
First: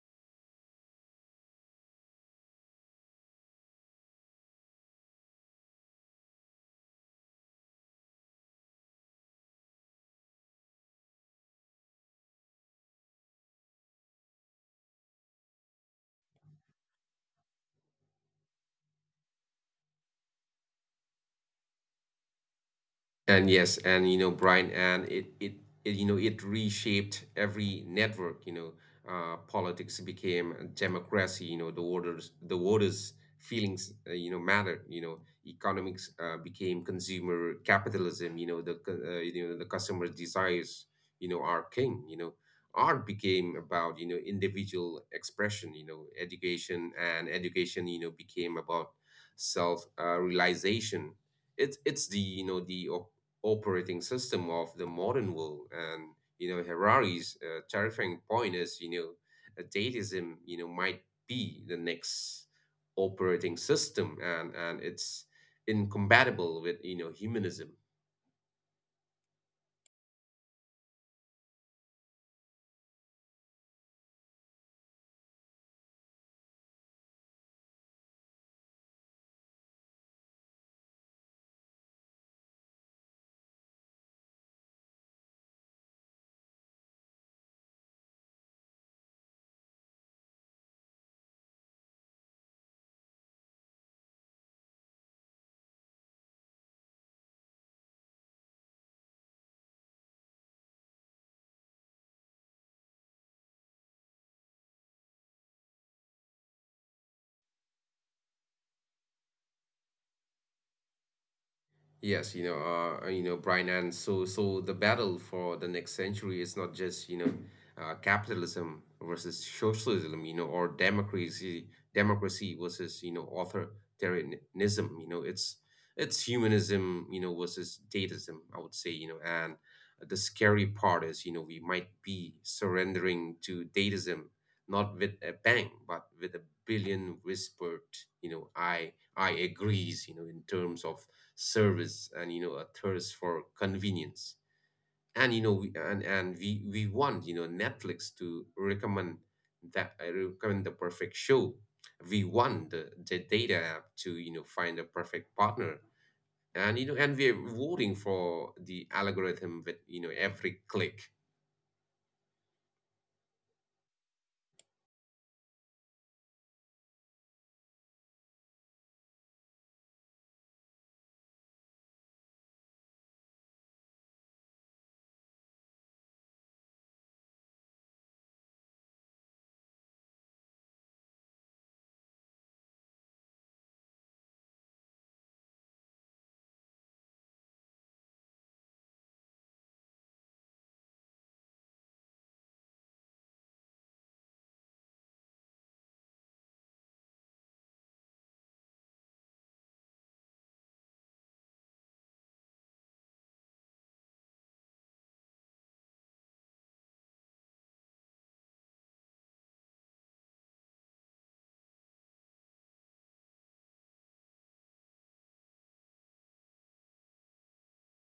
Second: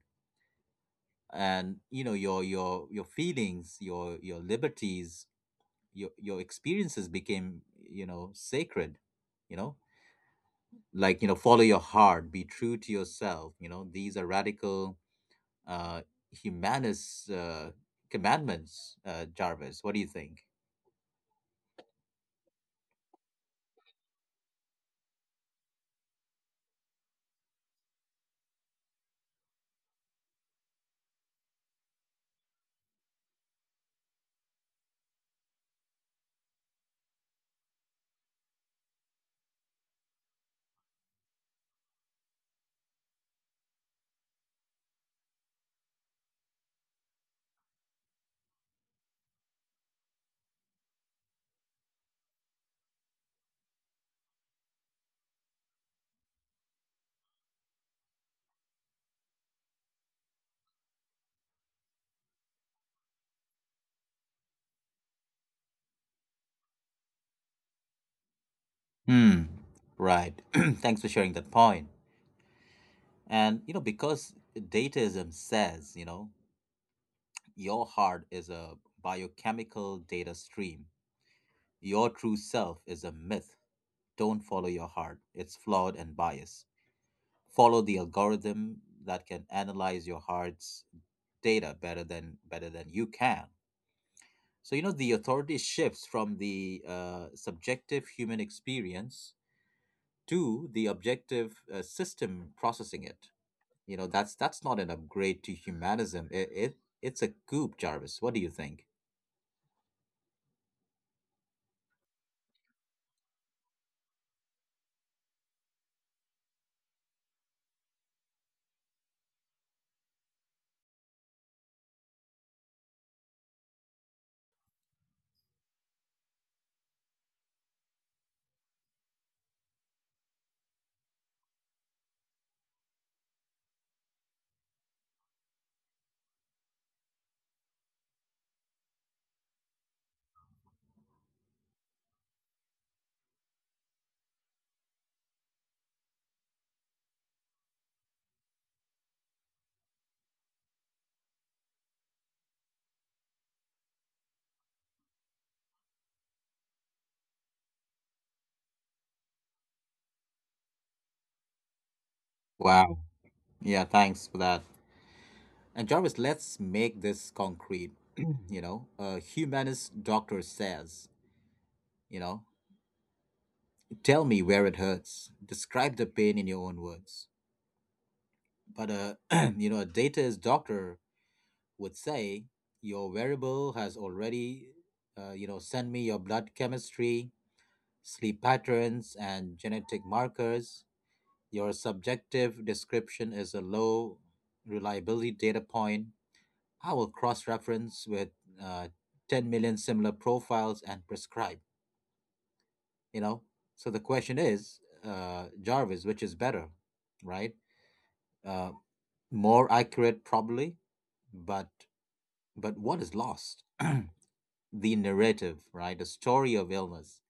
Speaker 2: And you know, your feelings, your liberties, your experiences became, you know, sacred. You know, like, you know, follow your heart, be true to yourself. You know, these are radical uh humanist commandments. Uh, Jarvis, what do you think?
Speaker 1: And yes, and you know, Brian, and it you know, it reshaped every network, you know, politics became a democracy, you know, the voters' feelings, you know, mattered, you know, economics became consumer capitalism, you know, you know, the customer's desires, you know, are king, you know, art became about, you know, individual expression, you know, education, you know, became about self, realization. It's the, you know, the operating system of the modern world. And you know, Harari's, terrifying point is, you know, Dadaism, you know, might be the next operating system, and it's incompatible with, you know, humanism.
Speaker 2: Hmm. Right. [CLEARS THROAT] Thanks for sharing that point. And, you know, because dataism says, you know, your heart is a biochemical data stream, your true self is a myth. Don't follow your heart, it's flawed and biased. Follow the algorithm that can analyze your heart's data better than you can. So, you know, the authority shifts from the subjective human experience to the objective system processing it. You know, that's not an upgrade to humanism, it's a coup. Jarvis, what do you think?
Speaker 1: Yes, you know, Brian, and so the battle for the next century is not just, you know, capitalism versus socialism, you know, or democracy versus, you know, authoritarianism, you know, it's humanism, you know, versus statism, I would say, you know, and the scary part is, you know, we might be surrendering to datism, not with a bang, but with a billion whispered, you know, I agrees, you know, in terms of service and, you know, a thirst for convenience, and you know and we want, you know, Netflix to recommend that I recommend the perfect show. We want the data app to, you know, find a perfect partner, and you know, and we're voting for the algorithm with, you know, every click.
Speaker 2: Wow. Yeah, thanks for that. And, Jarvis, let's make this concrete. [CLEARS THROAT] You know, a humanist doctor says, you know, tell me where it hurts. Describe the pain in your own words. But a [CLEARS THROAT] you know, a dataist doctor would say, your wearable has already, you know, sent me your blood chemistry, sleep patterns, and genetic markers. Your subjective description is a low reliability data point. I will cross reference with uh, 10 million similar profiles and prescribe. You know, so the question is, Jarvis, which is better, right? uh, More accurate probably, but what is lost? [CLEARS THROAT] The narrative, right? The story of illness,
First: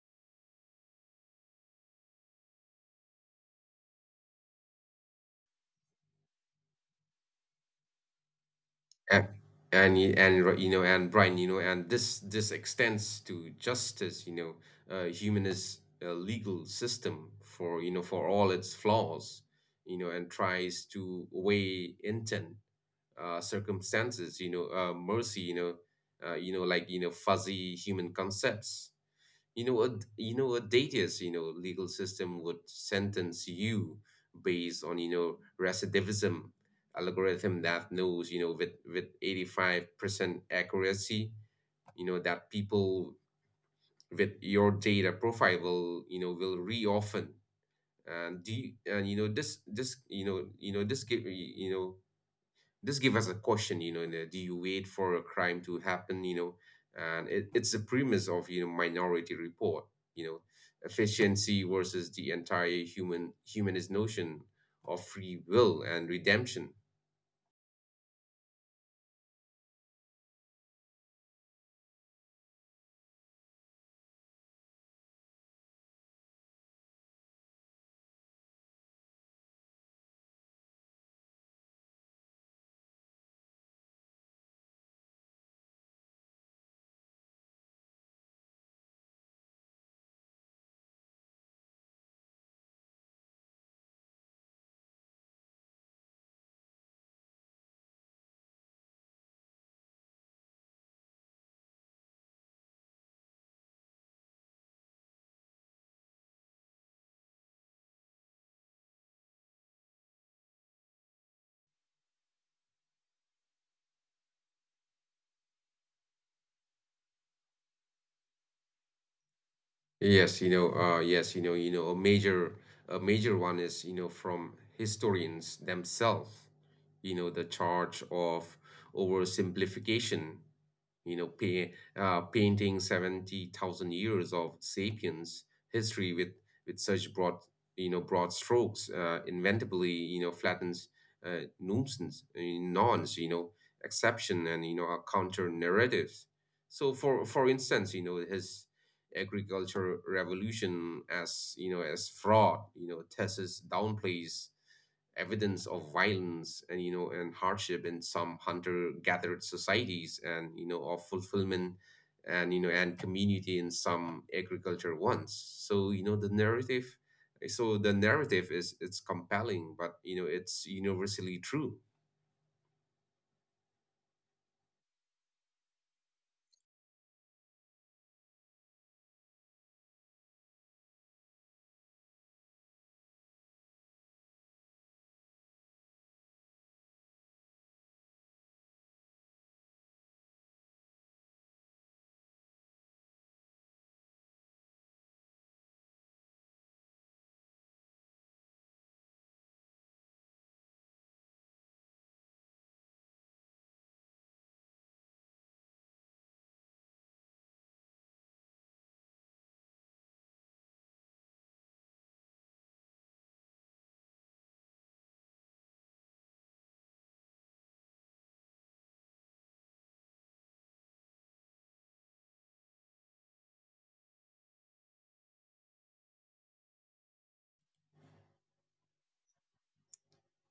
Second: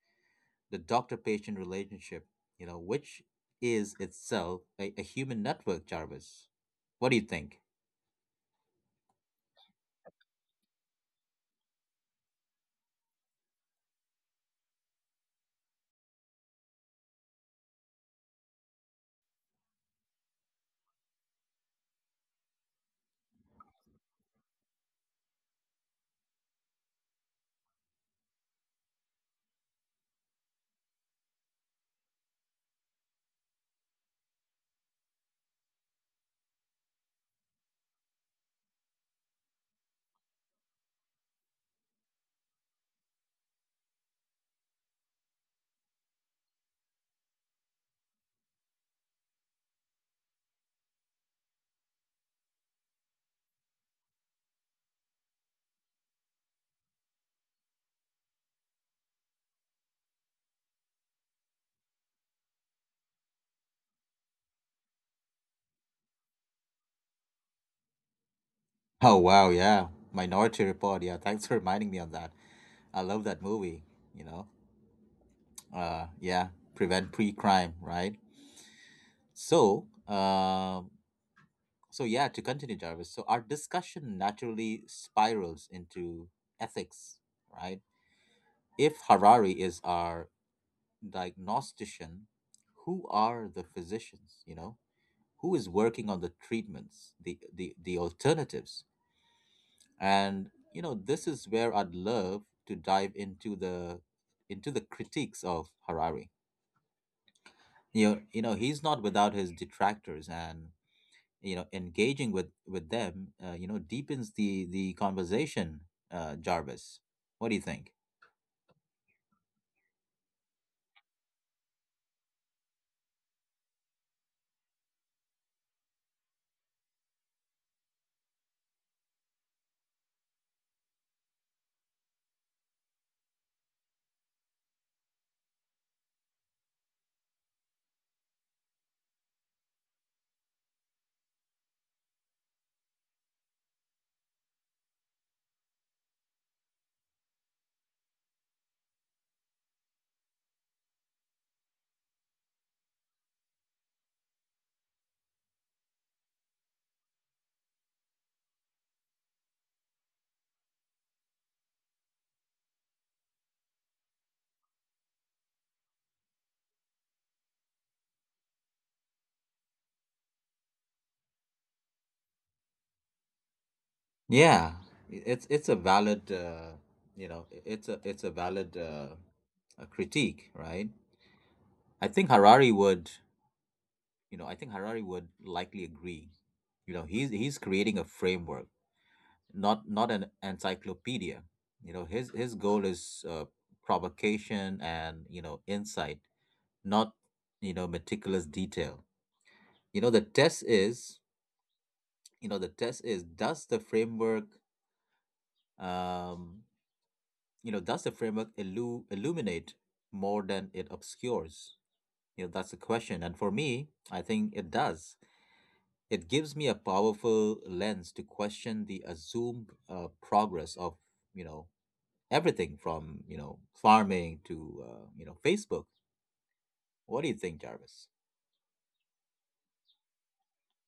Speaker 2: the doctor patient relationship, you know, which is itself a human network. Jarvis, what do you think?
Speaker 1: And, and y- and r- You know, and Brian, you know, and this extends to justice, you know, humanist, legal system, for you know, for all its flaws, you know, and tries to weigh intent, circumstances, you know, mercy, you know, you know, like, you know, fuzzy human concepts. You know, a, you know, a Datius, you know, legal system would sentence you based on, you know, recidivism algorithm that knows, you know, with 85% accuracy, you know, that people with your data profile will, you know, will re often. And do you, and You know this this you know, this gives us a question, you know, do you wait for a crime to happen, you know? And it's the premise of, you know, Minority Report, you know, efficiency versus the entire humanist notion of free will and redemption.
Speaker 2: Oh wow, yeah. Minority Report, yeah, thanks for reminding me on that. I love that movie. You know, yeah, prevent pre-crime, right? So so, yeah, to continue, Jarvis, so our discussion naturally spirals into ethics, right? If Harari is our diagnostician, who are the physicians, you know? Who is working on the treatments, the alternatives? And, you know, this is where I'd love to dive into the critiques of Harari. You know, he's not without his detractors, and, you know, engaging with them, you know, deepens the conversation. Uh, Jarvis, what do you think?
Speaker 1: Yes, you know, you know, a major one is, you know, from historians themselves, you know, the charge of oversimplification, you know, painting 70,000 years of Sapiens history with such broad, you know, broad strokes, inevitably, you know, flattens, nonce, you know, exception and, you know, counter narratives. So for instance, you know, his agriculture revolution, as you know, as fraud, you know, thesis downplays evidence of violence and, you know, and hardship in some hunter gathered societies, and, you know, of fulfillment and, you know, and community in some agriculture ones. So, you know, the narrative, so the narrative is it's compelling, but, you know, it's universally true.
Speaker 2: Yeah, it's a valid you know, it's a valid a critique, right? I think Harari would, I think Harari would likely agree. You know, he's creating a framework, not an encyclopedia. You know, his goal is provocation and, you know, insight, not, you know, meticulous detail. You know, the test is, does the framework um you know, does the framework illuminate more than it obscures? You know, that's the question, and for me, I think it does. It gives me a powerful lens to question the assumed progress of, you know, everything from, you know, farming to, you know, Facebook. What do you think, Jarvis?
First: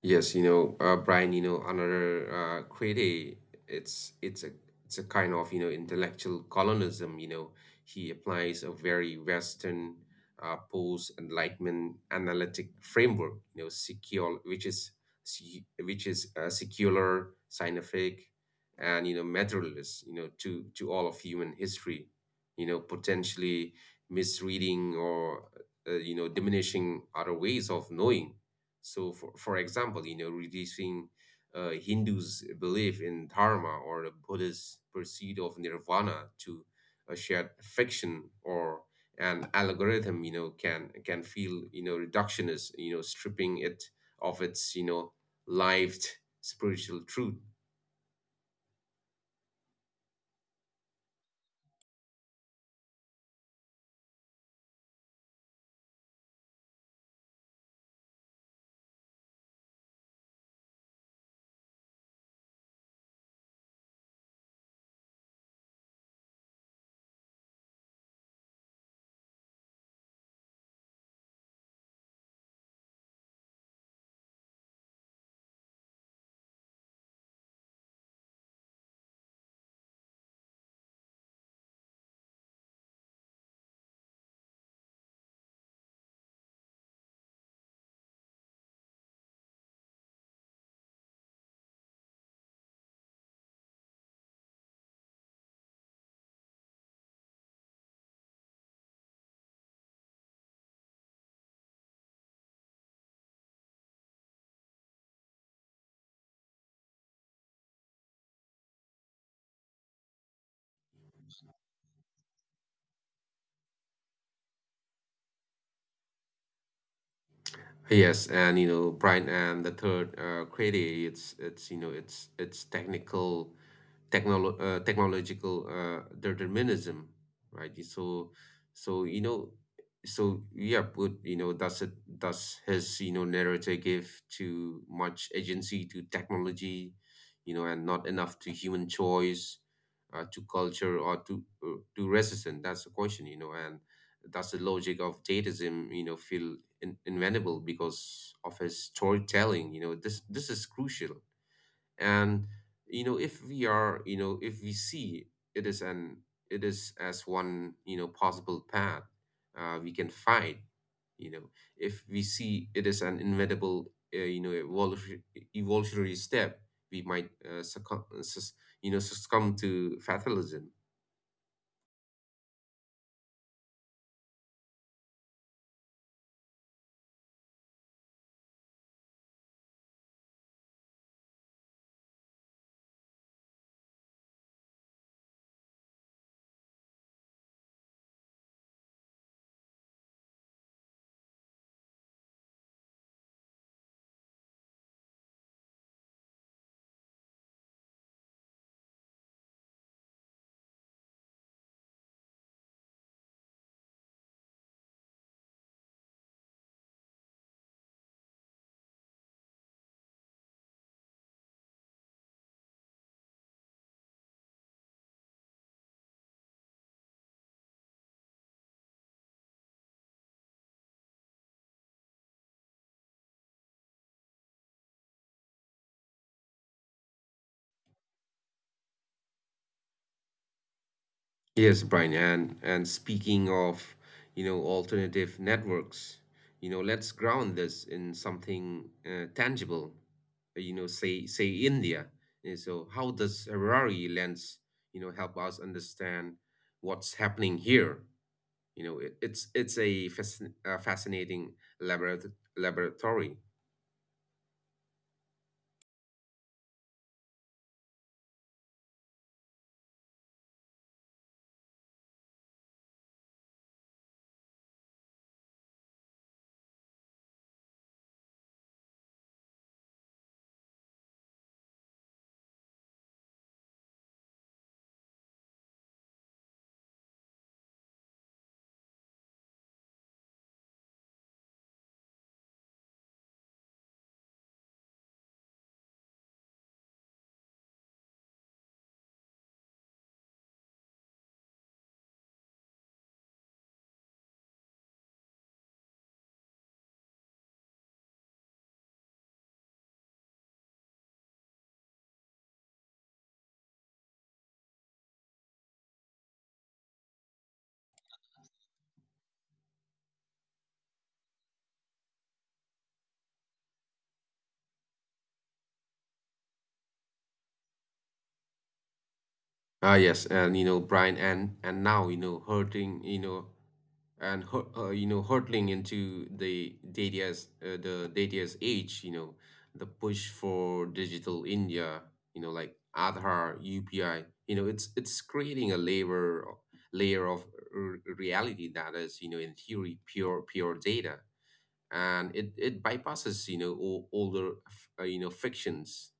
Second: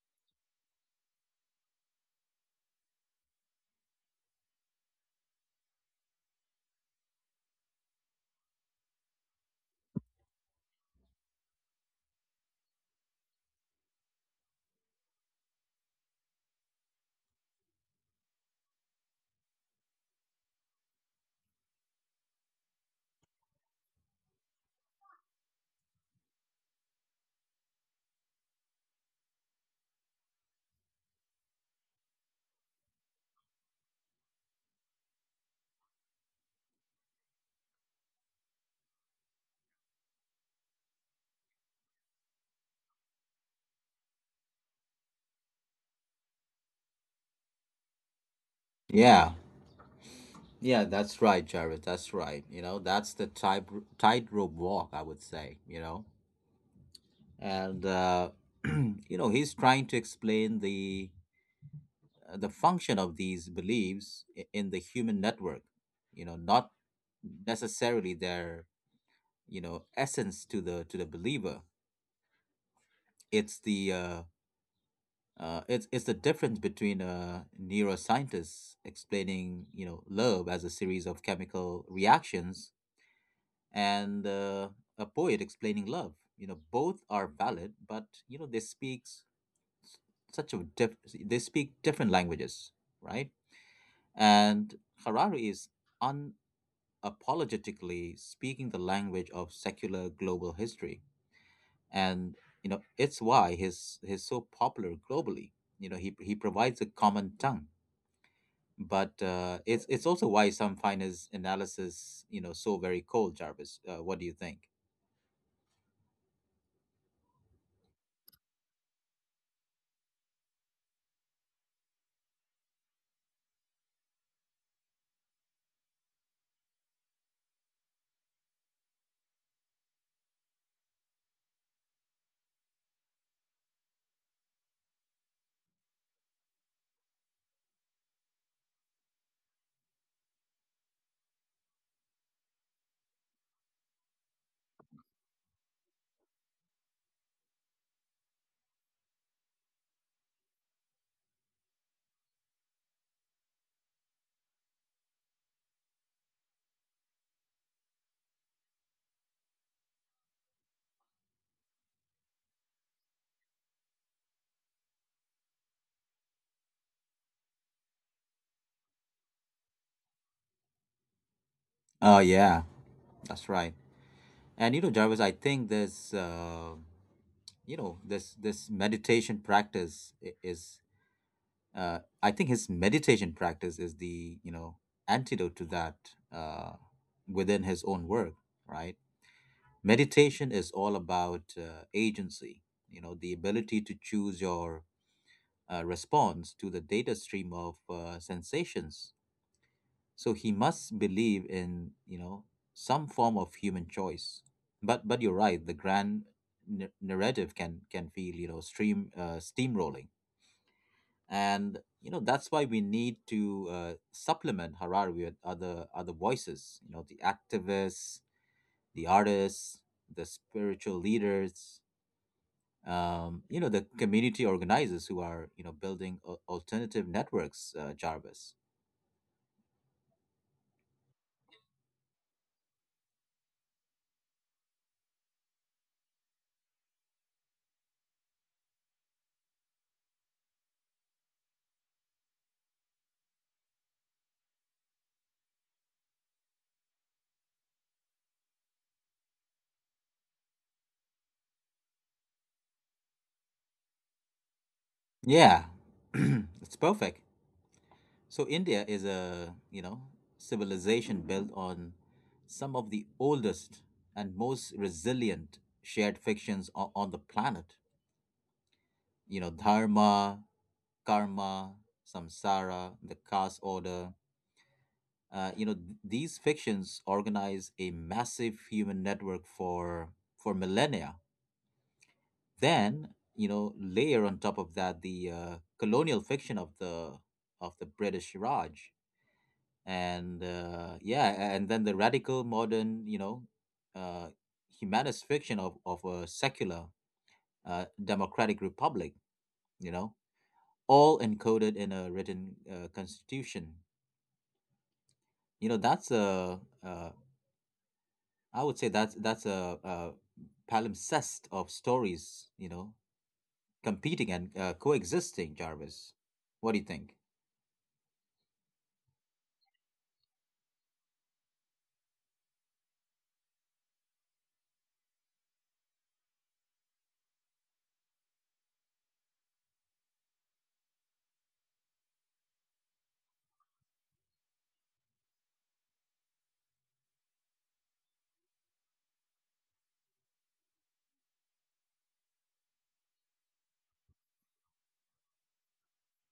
Speaker 1: Yes, you know, Brian, you know, another, credit, it's it's a it's a kind of, you know, intellectual colonialism, you know. He applies a very Western, post-Enlightenment analytic framework, you know, secure, which is se- which is secular, scientific, and you know, materialist, you know, to all of human history, you know, potentially misreading or, you know, diminishing other ways of knowing. So, for example, you know, reducing, Hindus' belief in dharma or the Buddhist pursuit of nirvana to a shared fiction or an algorithm, you know, can feel, you know, reductionist, you know, stripping it of its, you know, lived spiritual truth.
Speaker 2: Yeah. Yeah, that's right, Jared. That's right. You know, that's the type tightrope walk, I would say. You know, and [CLEARS THROAT] you know, he's trying to explain the function of these beliefs, in the human network. You know, not necessarily their, you know, essence to the believer. It's the uh, it's the difference between a neuroscientist explaining, you know, love as a series of chemical reactions, and a poet explaining love. You know, both are valid, but, you know, they speak s- such a diff- they speak different languages, right? And Harari is unapologetically speaking the language of secular global history, and, you know, it's why he's so popular globally. You know, he provides a common tongue, but, it's also why some find his analysis, you know, so very cold. Jarvis, what do you think?
Speaker 1: Yes, and you know, Brian, and the third, Crady, it's you know, it's technical, technolo technological, determinism, right? So, so you know, so yeah, but you know, does his, you know, narrator give too much agency to technology, you know, and not enough to human choice, to culture or to, to resistance? That's the question, you know, and that's the logic of datism, you know, feel invaluable because of his storytelling. You know, this is crucial. And you know, if we are, you know, if we see it is an it is as one, you know, possible path, we can find. You know, if we see it is an inevitable, you know, evolutionary step, we might, you know, succumb to fatalism.
Speaker 2: Oh yeah, that's right. And, you know, Jarvis, I think this, you know, this meditation practice is, I think his meditation practice is the, you know, antidote to that, uh, within his own work, right? Meditation is all about agency, you know, the ability to choose your response to the data stream of, sensations. So he must believe in, you know, some form of human choice. But you're right, the grand narrative can feel, you know, stream steamrolling. And, you know, that's why we need to supplement Harari with other voices, you know, the activists, the artists, the spiritual leaders, you know, the community organizers who are, you know, building alternative networks, Jarvis.
Speaker 1: Yes, Brian, and speaking of, you know, alternative networks, you know, let's ground this in something, tangible. You know, say India. And so, how does Harari lens, you know, help us understand what's happening here? You know, it's a, fascinating laborat laboratory.
Speaker 2: Yeah. [CLEARS THROAT] It's perfect. So India is a, you know, civilization built on some of the oldest and most resilient shared fictions on the planet. You know, dharma, karma, samsara, the caste order. You know, these fictions organize a massive human network for millennia. Then, you know, layer on top of that the colonial fiction of the British Raj and yeah, and then the radical modern, you know, uh, humanist fiction of a secular democratic republic, you know, all encoded in a written constitution. You know, that's a I would say that's a palimpsest of stories, you know, competing and coexisting. Jarvis, what do you think?
Speaker 1: Yes, and you know, Brian, and now you know, hurting, you know, and hur- you know hurtling into the data's age, you know, the push for digital india, you know, like aadhaar upi. You know, it's creating a layer of r- reality that is, you know, in theory, pure data. And it bypasses, you know, older you know, fictions.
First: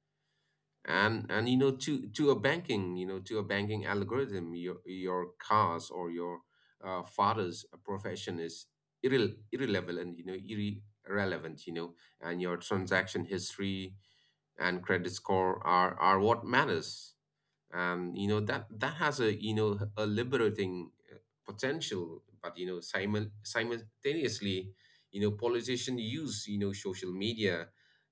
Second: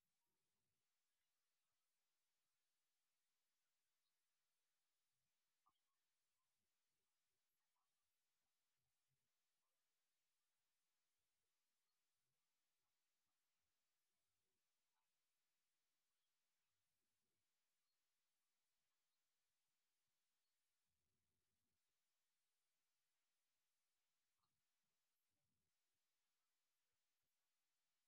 Speaker 1: And you know, to a banking algorithm, your cars or your father's profession is irrelevant, you know. Irrelevant, you know. And your transaction history and credit score are what matters. You know, that has a, you know, a liberating potential, but you know, simultaneously, you know, politicians use, you know, social media,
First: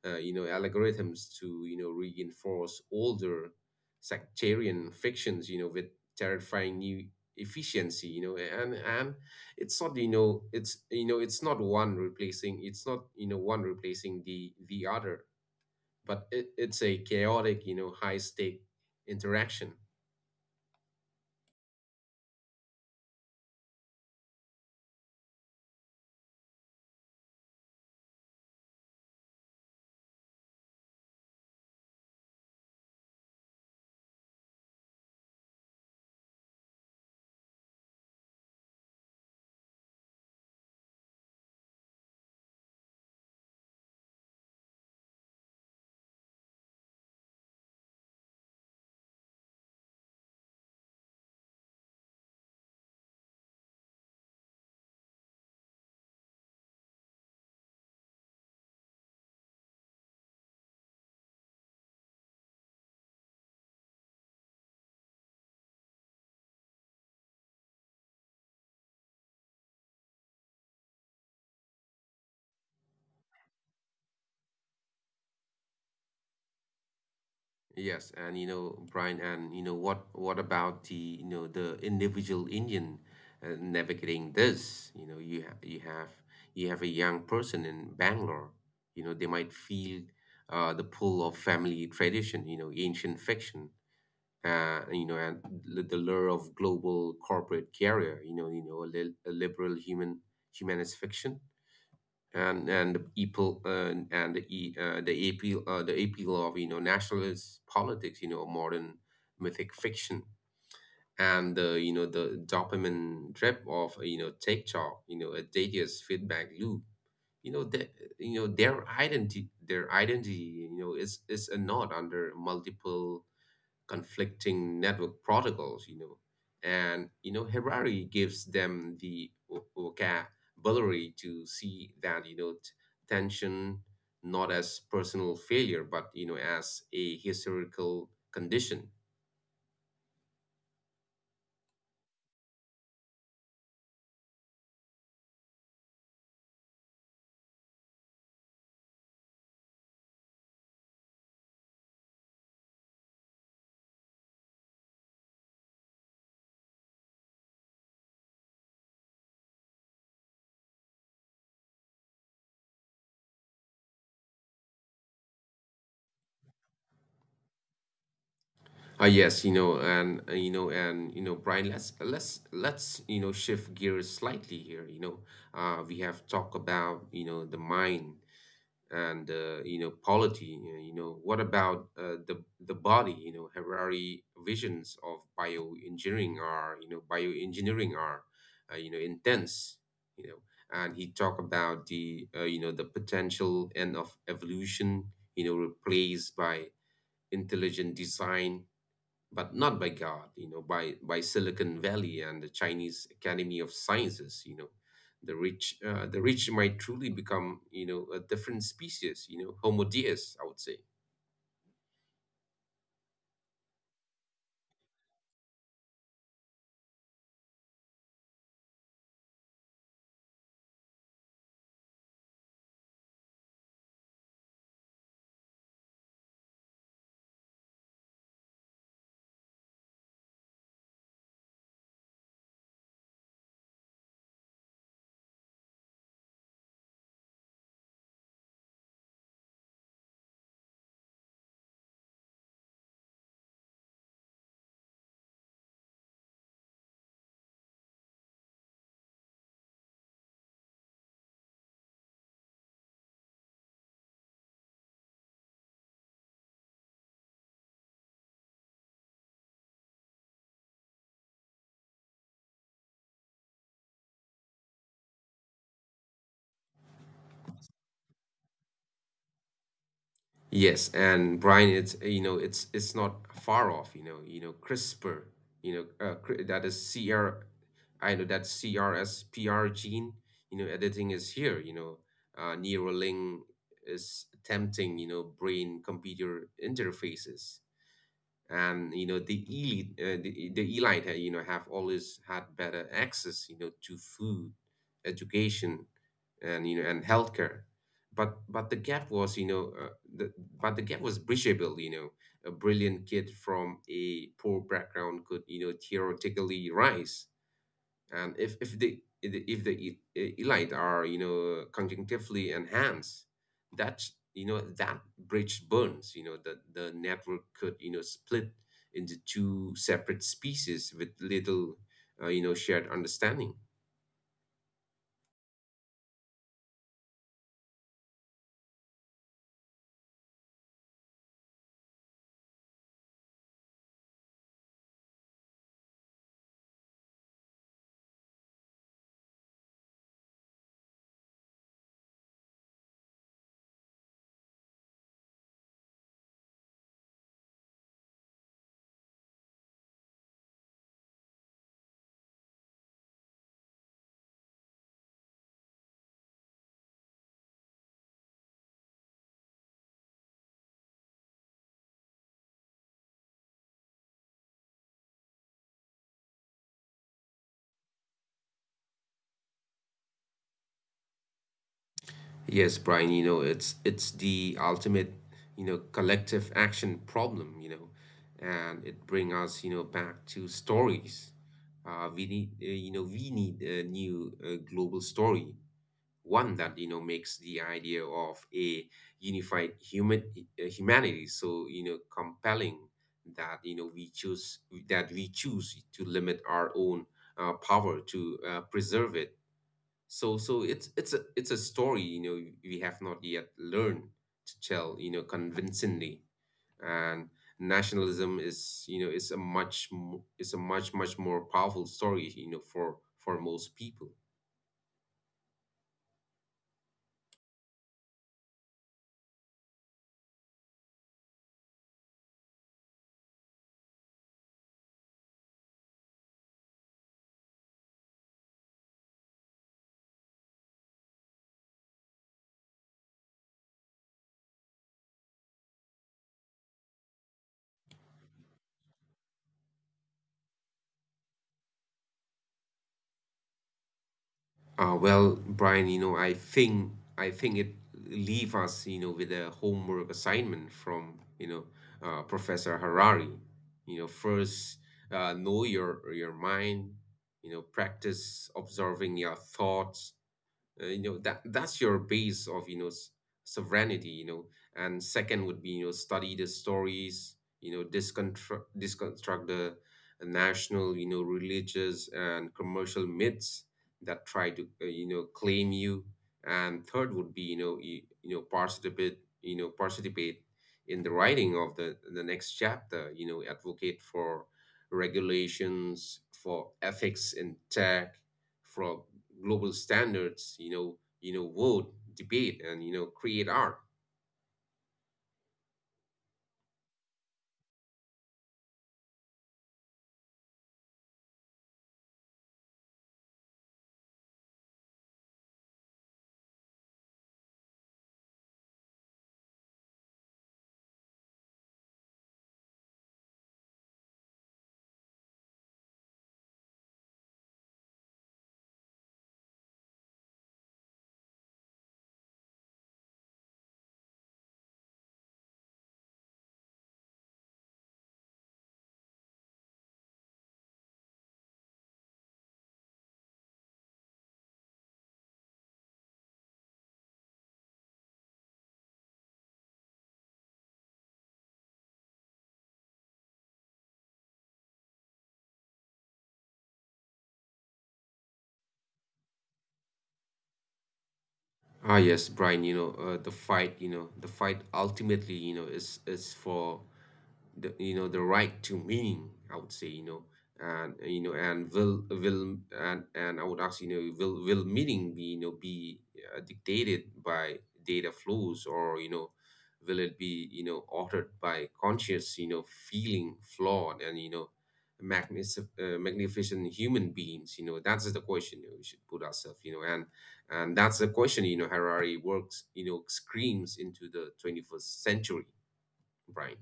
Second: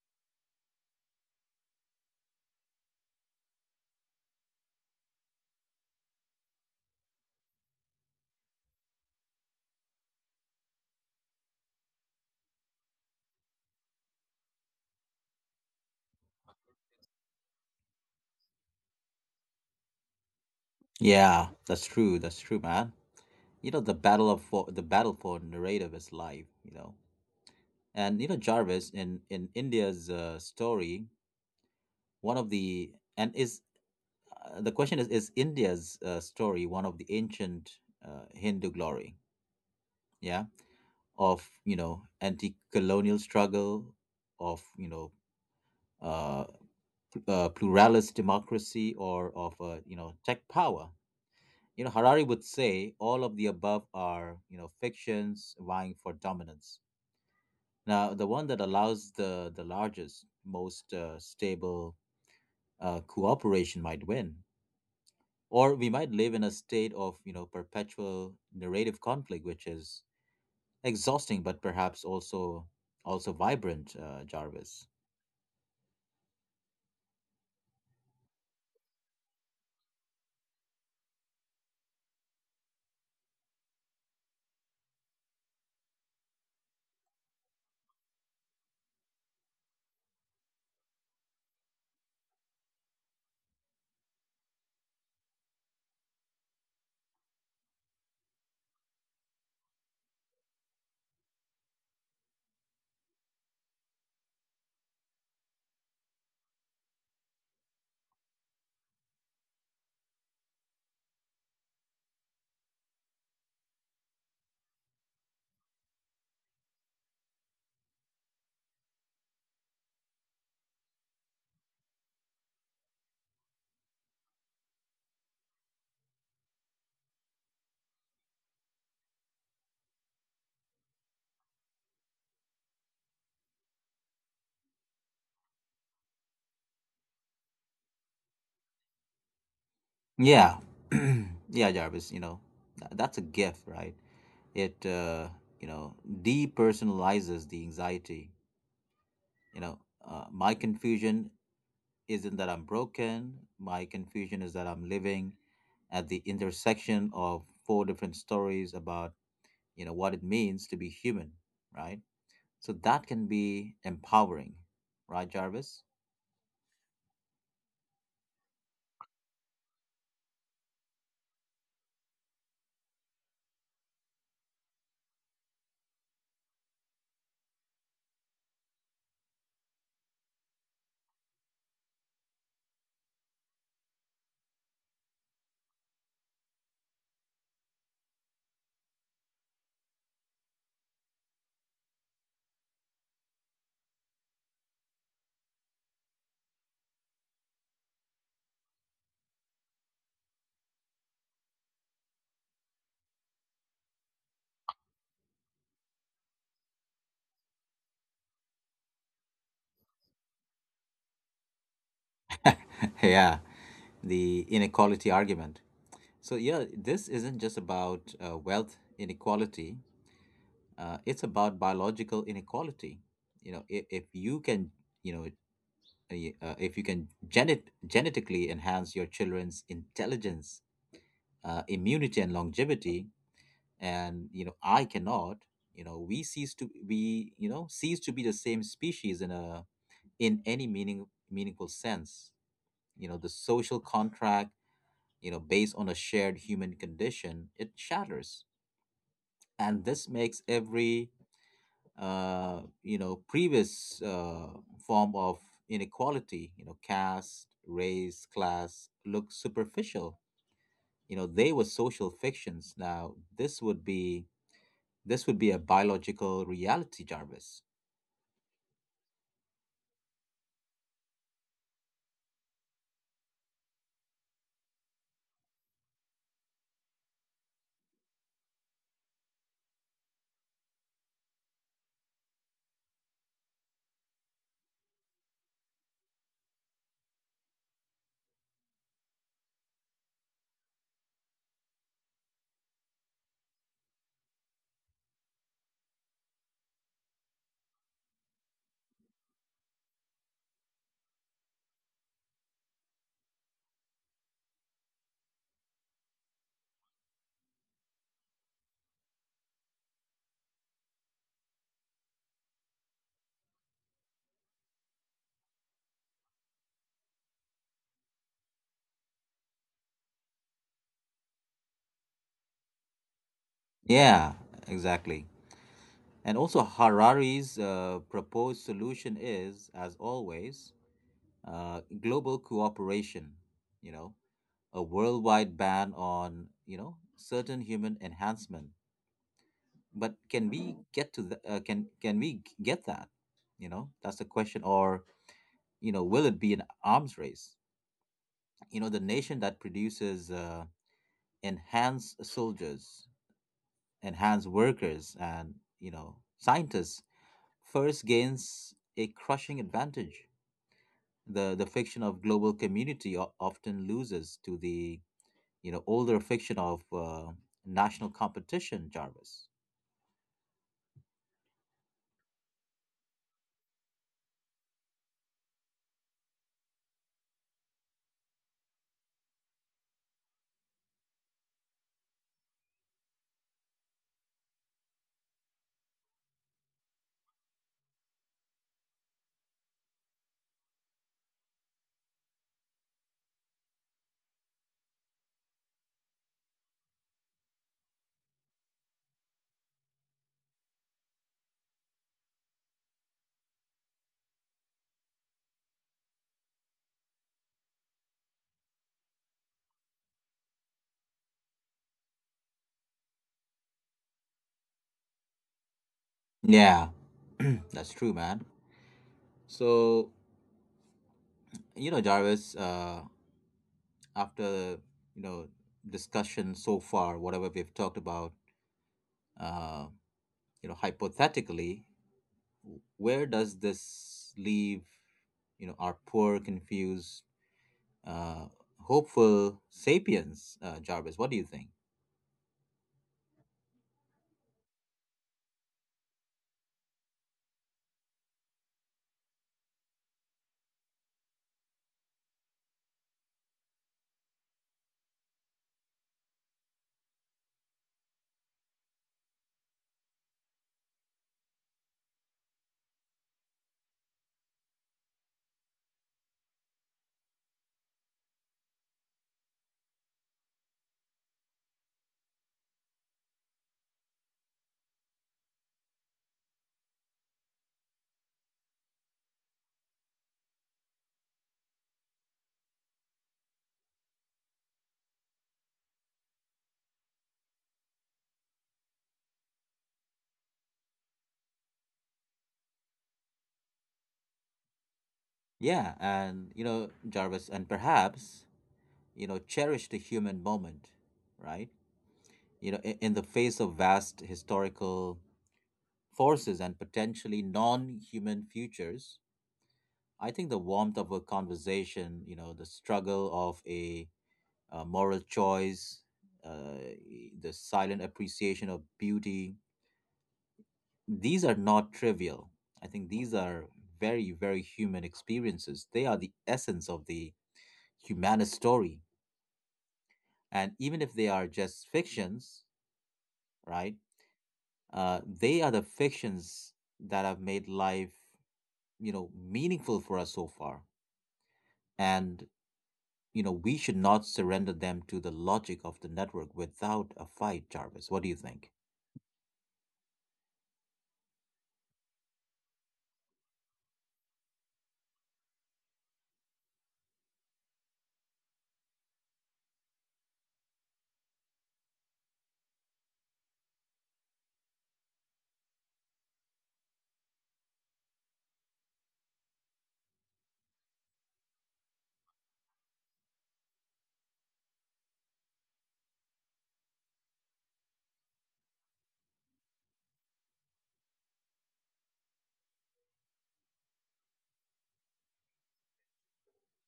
Speaker 1: you know, algorithms to, you know, reinforce older sectarian fictions, you know, with terrifying new efficiency. You know, and it's not, you know, it's you know it's not one replacing it's not you know one replacing the other, but it's a chaotic, you know, high stake interaction.
Speaker 2: Yeah, that's true. That's true, man. You know, the battle for narrative is life. You know, and you know Jarvis in India's story, one of the and is the question is India's story one of the ancient Hindu glory, yeah, of, you know, anti-colonial struggle, of, you know, uh, pluralist democracy, or of, you know, tech power. You know, Harari would say all of the above are, you know, fictions vying for dominance. Now the one that allows the largest, most stable cooperation might win, or we might live in a state of, you know, perpetual narrative conflict, which is exhausting but perhaps also also vibrant, Jarvis.
Speaker 1: Yes, and you know, Brian, and you know what? What about the, you know, the individual Indian, navigating this? You know, you have a young person in Bangalore. You know, they might feel the pull of family tradition. You know, ancient fiction. You know, and the lure of global corporate career. You know, a liberal human humanist fiction. And the people and the e, the appeal of, you know, nationalist politics, you know, modern mythic fiction. And the, you know, the dopamine drip of, you know, TikTok, you know, a tedious feedback loop, you know, that, you know, their identity, you know, is a knot under multiple conflicting network protocols, you know. And, you know, Harari gives them the vocabulary to see that, you know, tension not as personal failure, but, you know, as a historical condition.
Speaker 2: Yeah, [CLEARS THROAT] yeah, Jarvis. You know, that's a gift, right? It You know, depersonalizes the anxiety. You know, my confusion isn't that I'm broken. My confusion is that I'm living at the intersection of four different stories about, you know, what it means to be human, right? So that can be empowering, right, Jarvis?
Speaker 1: Ah, yes, you know, and you know, and You know, Brian, let's you know, shift gears slightly here. You know, we have talked about, you know, the mind, and you know, polity. You know, what about the body? You know, Harari visions of bioengineering are you know, intense. You know, and he talked about the, you know, the potential end of evolution, you know, replaced by intelligent design, but not by God, you know, by Silicon Valley and the Chinese Academy of Sciences, you know. The rich might truly become, you know, a different species, you know, Homo deus, I would say.
Speaker 2: [LAUGHS] Yeah, the inequality argument. So yeah, this isn't just about wealth inequality, it's about biological inequality. You know, if you can, you know, if you can genetically enhance your children's intelligence, immunity and longevity, and you know I cannot, you know, we, you know, cease to be the same species in a, in any meaningful sense. You know, the social contract, you know, based on a shared human condition, it shatters. And this makes every previous form of inequality, you know, caste, race, class, look superficial. You know, they were social fictions. Now this would be, this would be a biological reality, Jarvis.
Speaker 1: Yes, and Brian, it's you know, it's not far off, you know, CRISPR, you know, that is CR, I know that CRSPR gene, you know, editing is here, you know, Neuralink is attempting, you know, brain computer interfaces. And you know, the elite, you know, have always had better access, you know, to food, education, and you know, and healthcare. But the gap was, you know, the, but the gap was bridgeable, you know. A brilliant kid from a poor background could, you know, theoretically rise. And if elite are, you know, conjunctively enhanced, that, you know, that bridge burns, you know. The network could, you know, split into two separate species with little, you know, shared understanding.
Speaker 2: Yeah, exactly. And also, Harari's proposed solution is, as always, global cooperation. You know, a worldwide ban on, you know, certain human enhancement. But can we get to the, can we get that? You know, that's the question. Or, you know, will it be an arms race? You know, the nation that produces enhanced soldiers, enhance workers, and, you know, scientists first gains a crushing advantage. The fiction of global community often loses to the, you know, older fiction of, national competition, Jarvis.
Speaker 1: Yes, Brian, you know, it's the ultimate, you know, collective action problem, you know. And it bring us, you know, back to stories. We need You know, we need a new, global story, one that, you know, makes the idea of a unified human, humanity so, you know, compelling that, you know, we choose that we choose to limit our own, power to, preserve it. So it's a story, you know, we have not yet learned to tell, you know, convincingly. And nationalism is, you know, is a much more powerful story, you know, for most people.
Speaker 2: Yeah, [CLEARS THROAT] that's true, man. So, you know, Jarvis, after, you know, discussion so far, whatever we've talked about, uh, you know, hypothetically, where does this leave, you know, our poor confused, uh, hopeful sapiens? Jarvis, what do you think?
Speaker 1: Well, Brian, you know, I think it leave us, you know, with a homework assignment from, you know, Professor Harari. You know, first, know your mind. You know, practice observing your thoughts, you know, that that's your base of, you know, sovereignty, you know. And second would be, you know, study the stories, you know, disconstruct the national, you know, religious and commercial myths that try to, you know, claim you. And third would be, you know, you know, participate you know, participate in the writing of the next chapter. You know, advocate for regulations, for ethics in tech, for global standards, you know, vote, debate, and you know, create art.
Speaker 2: Yeah, and you know, Jarvis, and perhaps, you know, cherish the human moment, right? You know, in the face of vast historical forces and potentially non-human futures, I think the warmth of a conversation, you know, the struggle of a moral choice, uh, the silent appreciation of beauty. These are not trivial. I think these are very, very human experiences. They are the essence of the humanist story. And even if they are just fictions, right? They are the fictions that have made life, you know, meaningful for us so far. And, you know, we should not surrender them to the logic of the network without a fight, Jarvis. What do you think?
Speaker 1: Yes, Brian. You know, the fight. You know, the fight ultimately, you know, is for the, you know, the right to meaning, I would say, you know. And you know, and will and I would ask, you know, will meaning be, you know, be dictated by data flows, or you know, will it be, you know, altered by conscious, you know, feeling, flawed, and you know, magnificent human beings, you know. That's the question, you know, we should put ourselves, you know, and that's the question, you know, Harari works, you know, screams into the 21st century, Brian.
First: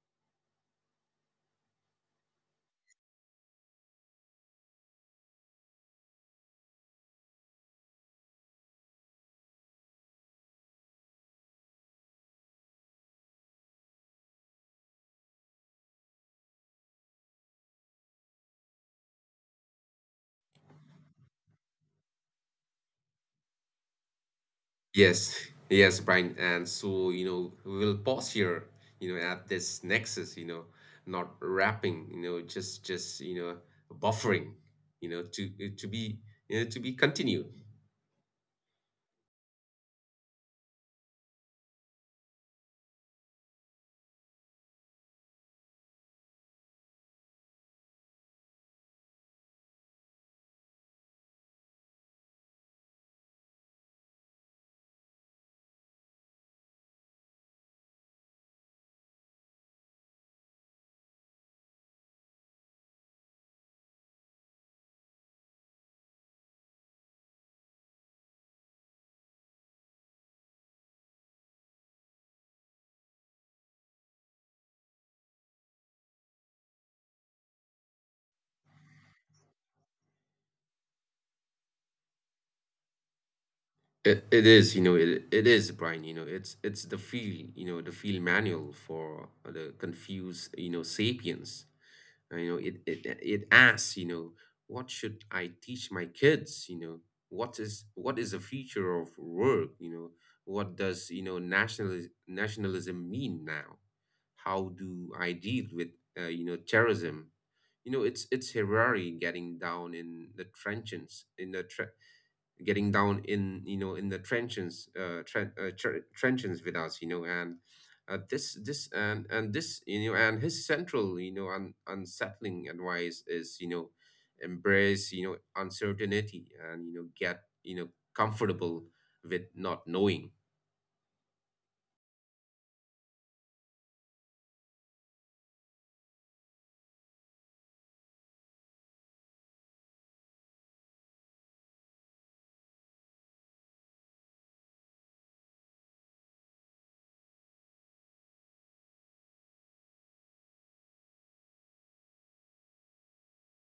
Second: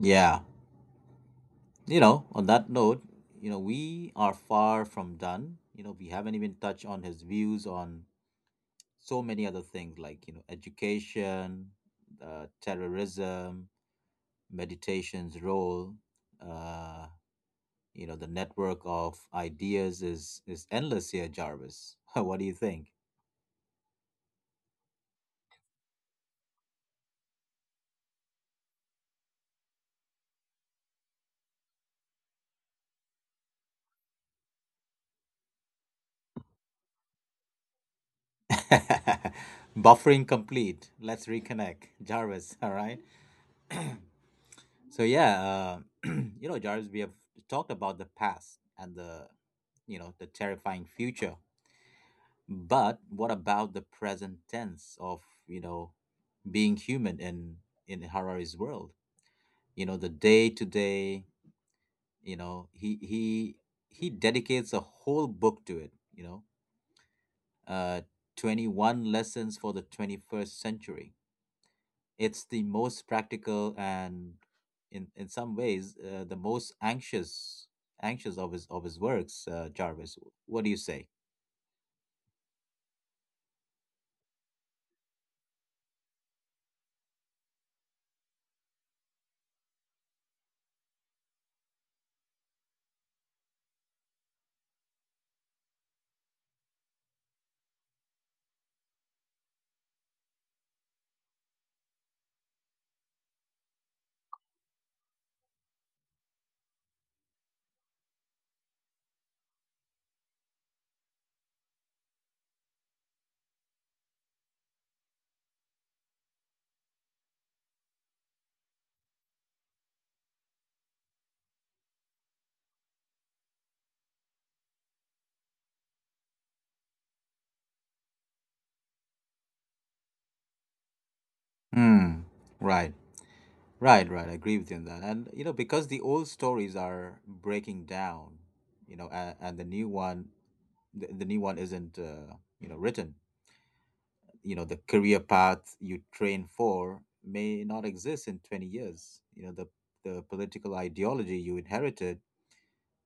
Speaker 2: Yeah. You know, on that note, you know, we are far from done. You know, we haven't even touched on his views on so many other things like, you know, education, terrorism, meditation's role, uh, you know, the network of ideas is endless here, Jarvis. [LAUGHS] What do you think?
Speaker 1: Yes, yes, Brian. And so, you know, we will pause here, you know, at this nexus, you know, not wrapping, you know, you know, buffering, you know, to be, you know, to be continued.
Speaker 2: [LAUGHS] Buffering complete. Let's reconnect. Jarvis, all right? So yeah, [CLEARS THROAT] you know, Jarvis, we have talked about the past and the, you know, the terrifying future. But what about the present tense of, you know, being human in Harari's world? You know, the day to day, you know, he he dedicates a whole book to it, you know. Uh, 21 lessons for the 21st century. It's the most practical and, in some ways, the most anxious of his works. Jarvis, what do you say?
Speaker 1: It, it is, Brian, you know, it's the field, you know, the field manual for the confused, you know, sapiens. You know, it asks, you know, what should I teach my kids? You know, what is the future of work? You know, what does, you know, nationalism mean now? How do I deal with, you know, terrorism? You know, it's Harari getting down in the trenches in the tre getting down in, you know, in the trenches, trenches with us, you know. And this, you know, and his central, you know, unsettling advice is, you know, embrace, you know, uncertainty, and you know, get, you know, comfortable with not knowing.
Speaker 2: Hmm. Right. Right. Right. I agree with you on that. And you know, because the old stories are breaking down, you know, and the new one, the new one isn't, you know, written. You know, the career path you train for may not exist in 20 years. You know, the political ideology you inherited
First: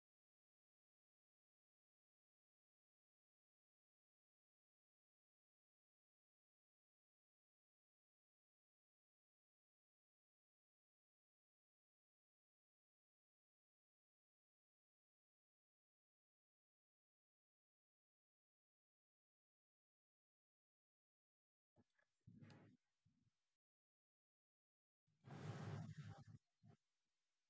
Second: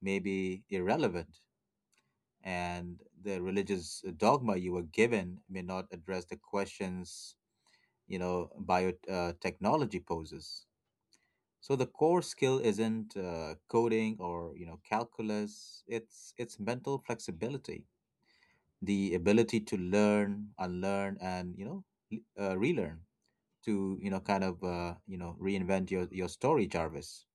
Speaker 2: may be irrelevant. And the religious dogma you were given may not address the questions, you know, biotechnology technology poses. So the core skill isn't coding or, you know, calculus, it's mental flexibility, the ability to learn, unlearn, and, you know, relearn, to, you know, kind of, you know, reinvent your story, Jarvis?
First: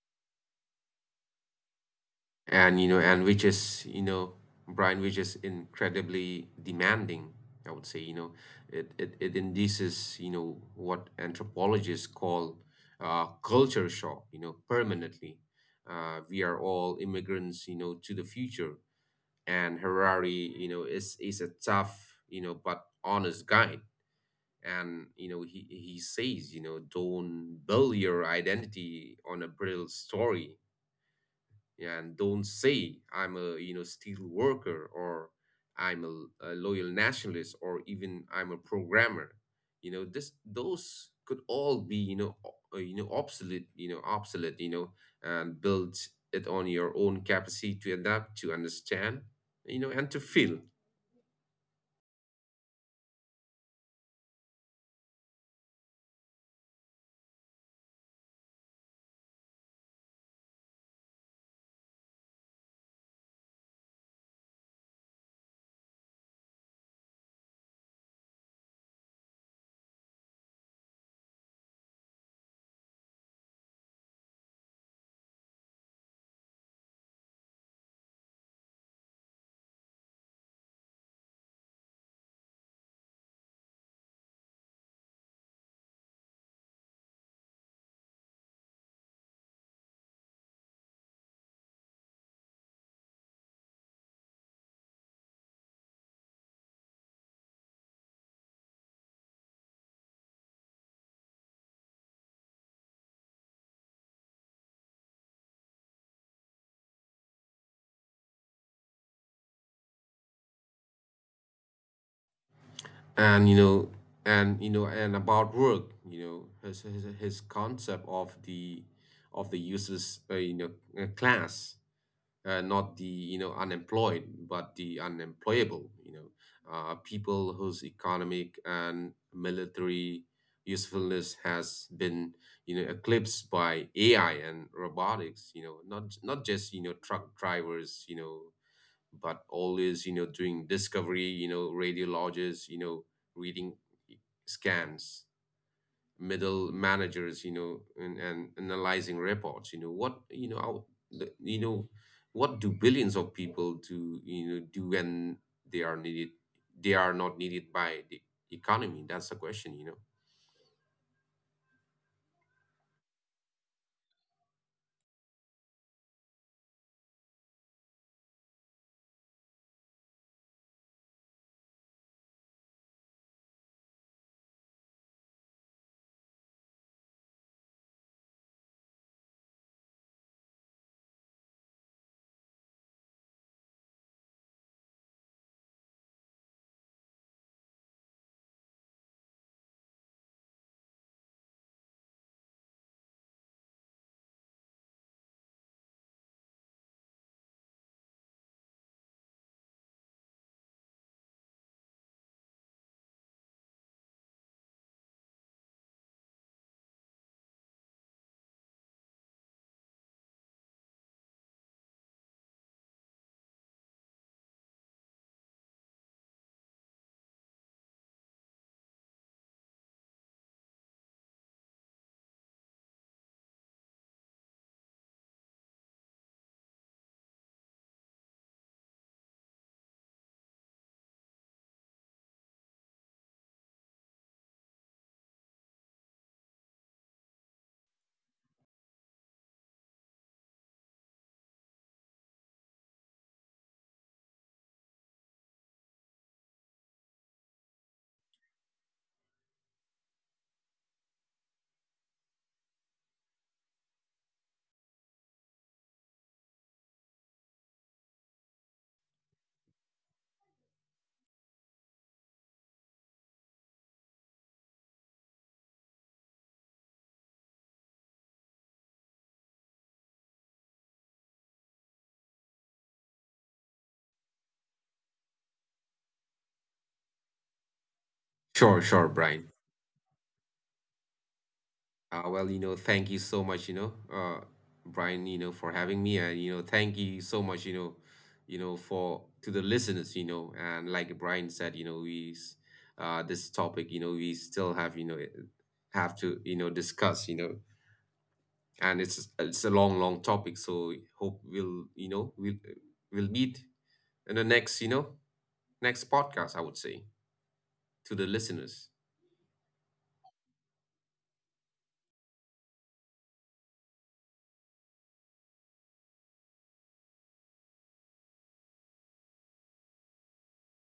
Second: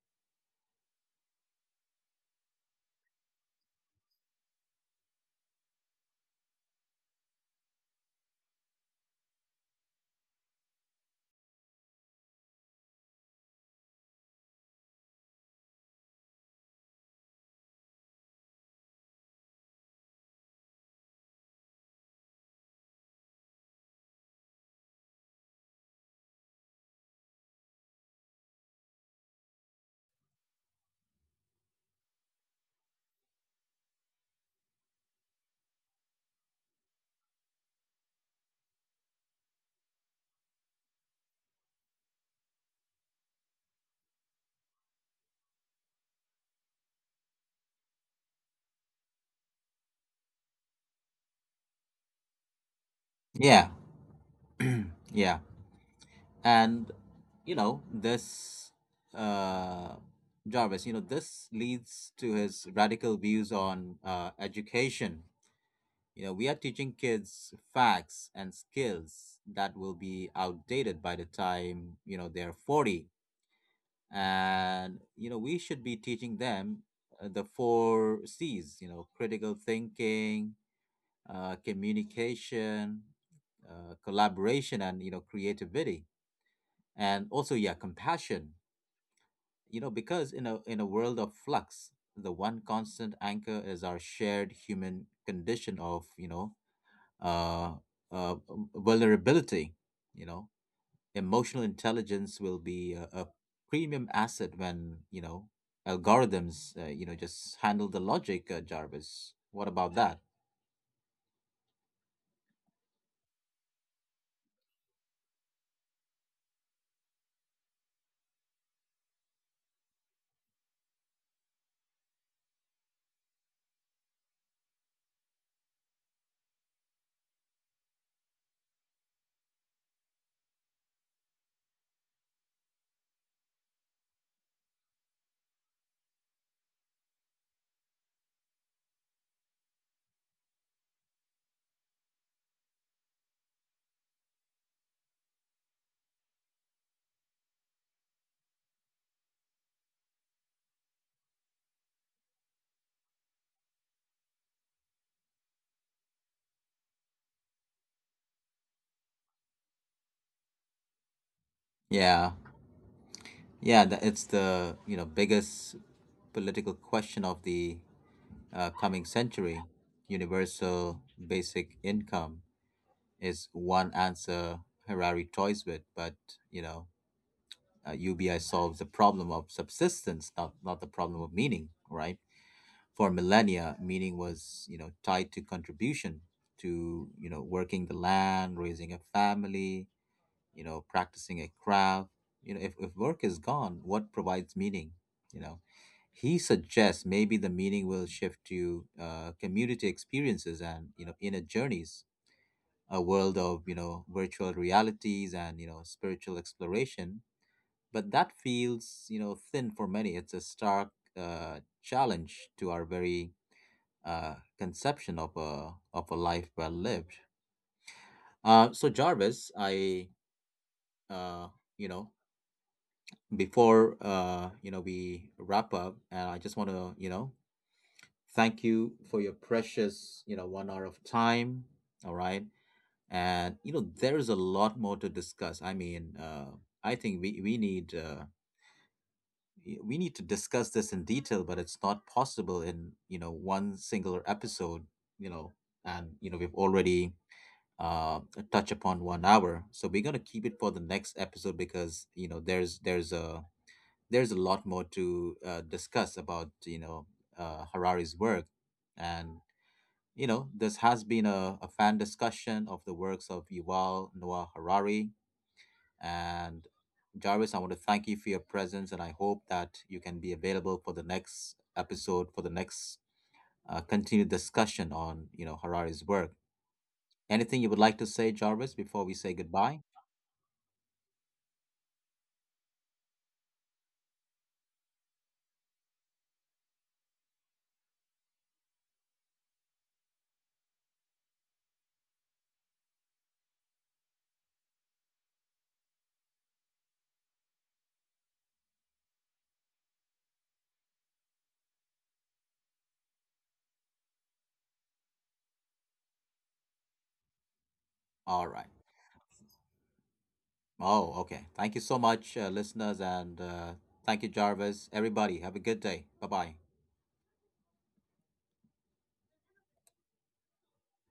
Speaker 1: And you know, and which is, you know, Brian, which is incredibly demanding, I would say, you know. It induces, you know, what anthropologists call, culture shock, you know, permanently. We are all immigrants, you know, to the future. And Harari, you know, is a tough, you know, but honest guy. And you know, he says, you know, don't build your identity on a brittle story. Yeah, and don't say I'm a, you know, steel worker, or I'm a loyal nationalist, or even I'm a programmer. You know, this those could all be, you know, you know, obsolete you know, obsolete, you know. And build it on your own capacity to adapt, to understand, you know, and to feel.
Speaker 2: Yeah, yeah. And you know, this uh Jarvis, you know, this leads to his radical views on, uh, education. You know, we are teaching kids facts and skills that will be outdated by the time, you know, they're 40. And, you know, we should be teaching them, the four C's, you know, critical thinking, communication, collaboration, and, you know, creativity. And also, yeah, compassion, you know, because in a world of flux, the one constant anchor is our shared human condition of, you know, uh, uh, vulnerability. You know, emotional intelligence will be a premium asset when, you know, algorithms, uh, you know, just handle the logic, Jarvis. What about that?
Speaker 1: And you know, and you know and about work, you know, his concept of the useless, you know, class, not the, you know, unemployed but the unemployable, you know. People whose economic and military usefulness has been, you know, eclipsed by AI and robotics, you know. Not just, you know, truck drivers, you know, but always, you know doing discovery you know, radiologists, you know, reading scans, middle managers, you know, and analyzing reports, you know. What, you know, how, the- you know what do billions of people do, you know, do when they are needed they are not needed by the economy? That's the question, you know.
Speaker 2: Yeah, yeah, that it's the, you know, biggest political question of the coming century. Universal basic income is one answer Harari toys with, but, you know, UBI solves the problem of subsistence, not, not the problem of meaning, right? For millennia, meaning was, you know, tied to contribution, to, you know, working the land, raising a family, you know, practicing a craft. You know, if work is gone, what provides meaning? You know, he suggests maybe the meaning will shift to, community experiences and, you know, inner journeys, a world of, you know, virtual realities and, you know, spiritual exploration. But that feels, you know, thin. For many, it's a stark challenge to our very conception of a, of a life well lived. Uh, so Jarvis, I uh, you know, before, you know, we wrap up, and I just want to, you know, thank you for your precious, you know, 1 hour of time. All right. And, you know, there's a lot more to discuss. I mean, I think we need, we need to discuss this in detail, but it's not possible in, you know, one singular episode, you know. And, you know, we've already uh touched upon 1 hour, so we're gonna keep it for the next episode, because, you know, there's a lot more to, discuss about, you know, Harari's work. And, you know, this has been a fan discussion of the works of Yuval Noah Harari. And Jarvis, I want to thank you for your presence, and I hope that you can be available for the next episode, for the next continued discussion on, you know, Harari's work. Anything you would like to say, Jarvis,
Speaker 1: sure
Speaker 2: before we
Speaker 1: sure
Speaker 2: say
Speaker 1: Brian.
Speaker 2: goodbye?
Speaker 1: Well, you know, thank you so much, you know, Brian, you know, for having me, and you know, thank you so much, you know, for to the listeners, you know, and like Brian said, you know, this topic, you know, we still have, you know, have to, you know, discuss, you know, and it's a long, long topic, so hope we'll, you know, we'll meet in the next, you know, next podcast, I would say, to the
Speaker 2: All right.
Speaker 1: listeners.
Speaker 2: Oh, okay. Thank you so much, listeners, and, thank you, Jarvis. Everybody, have a good day. Bye bye.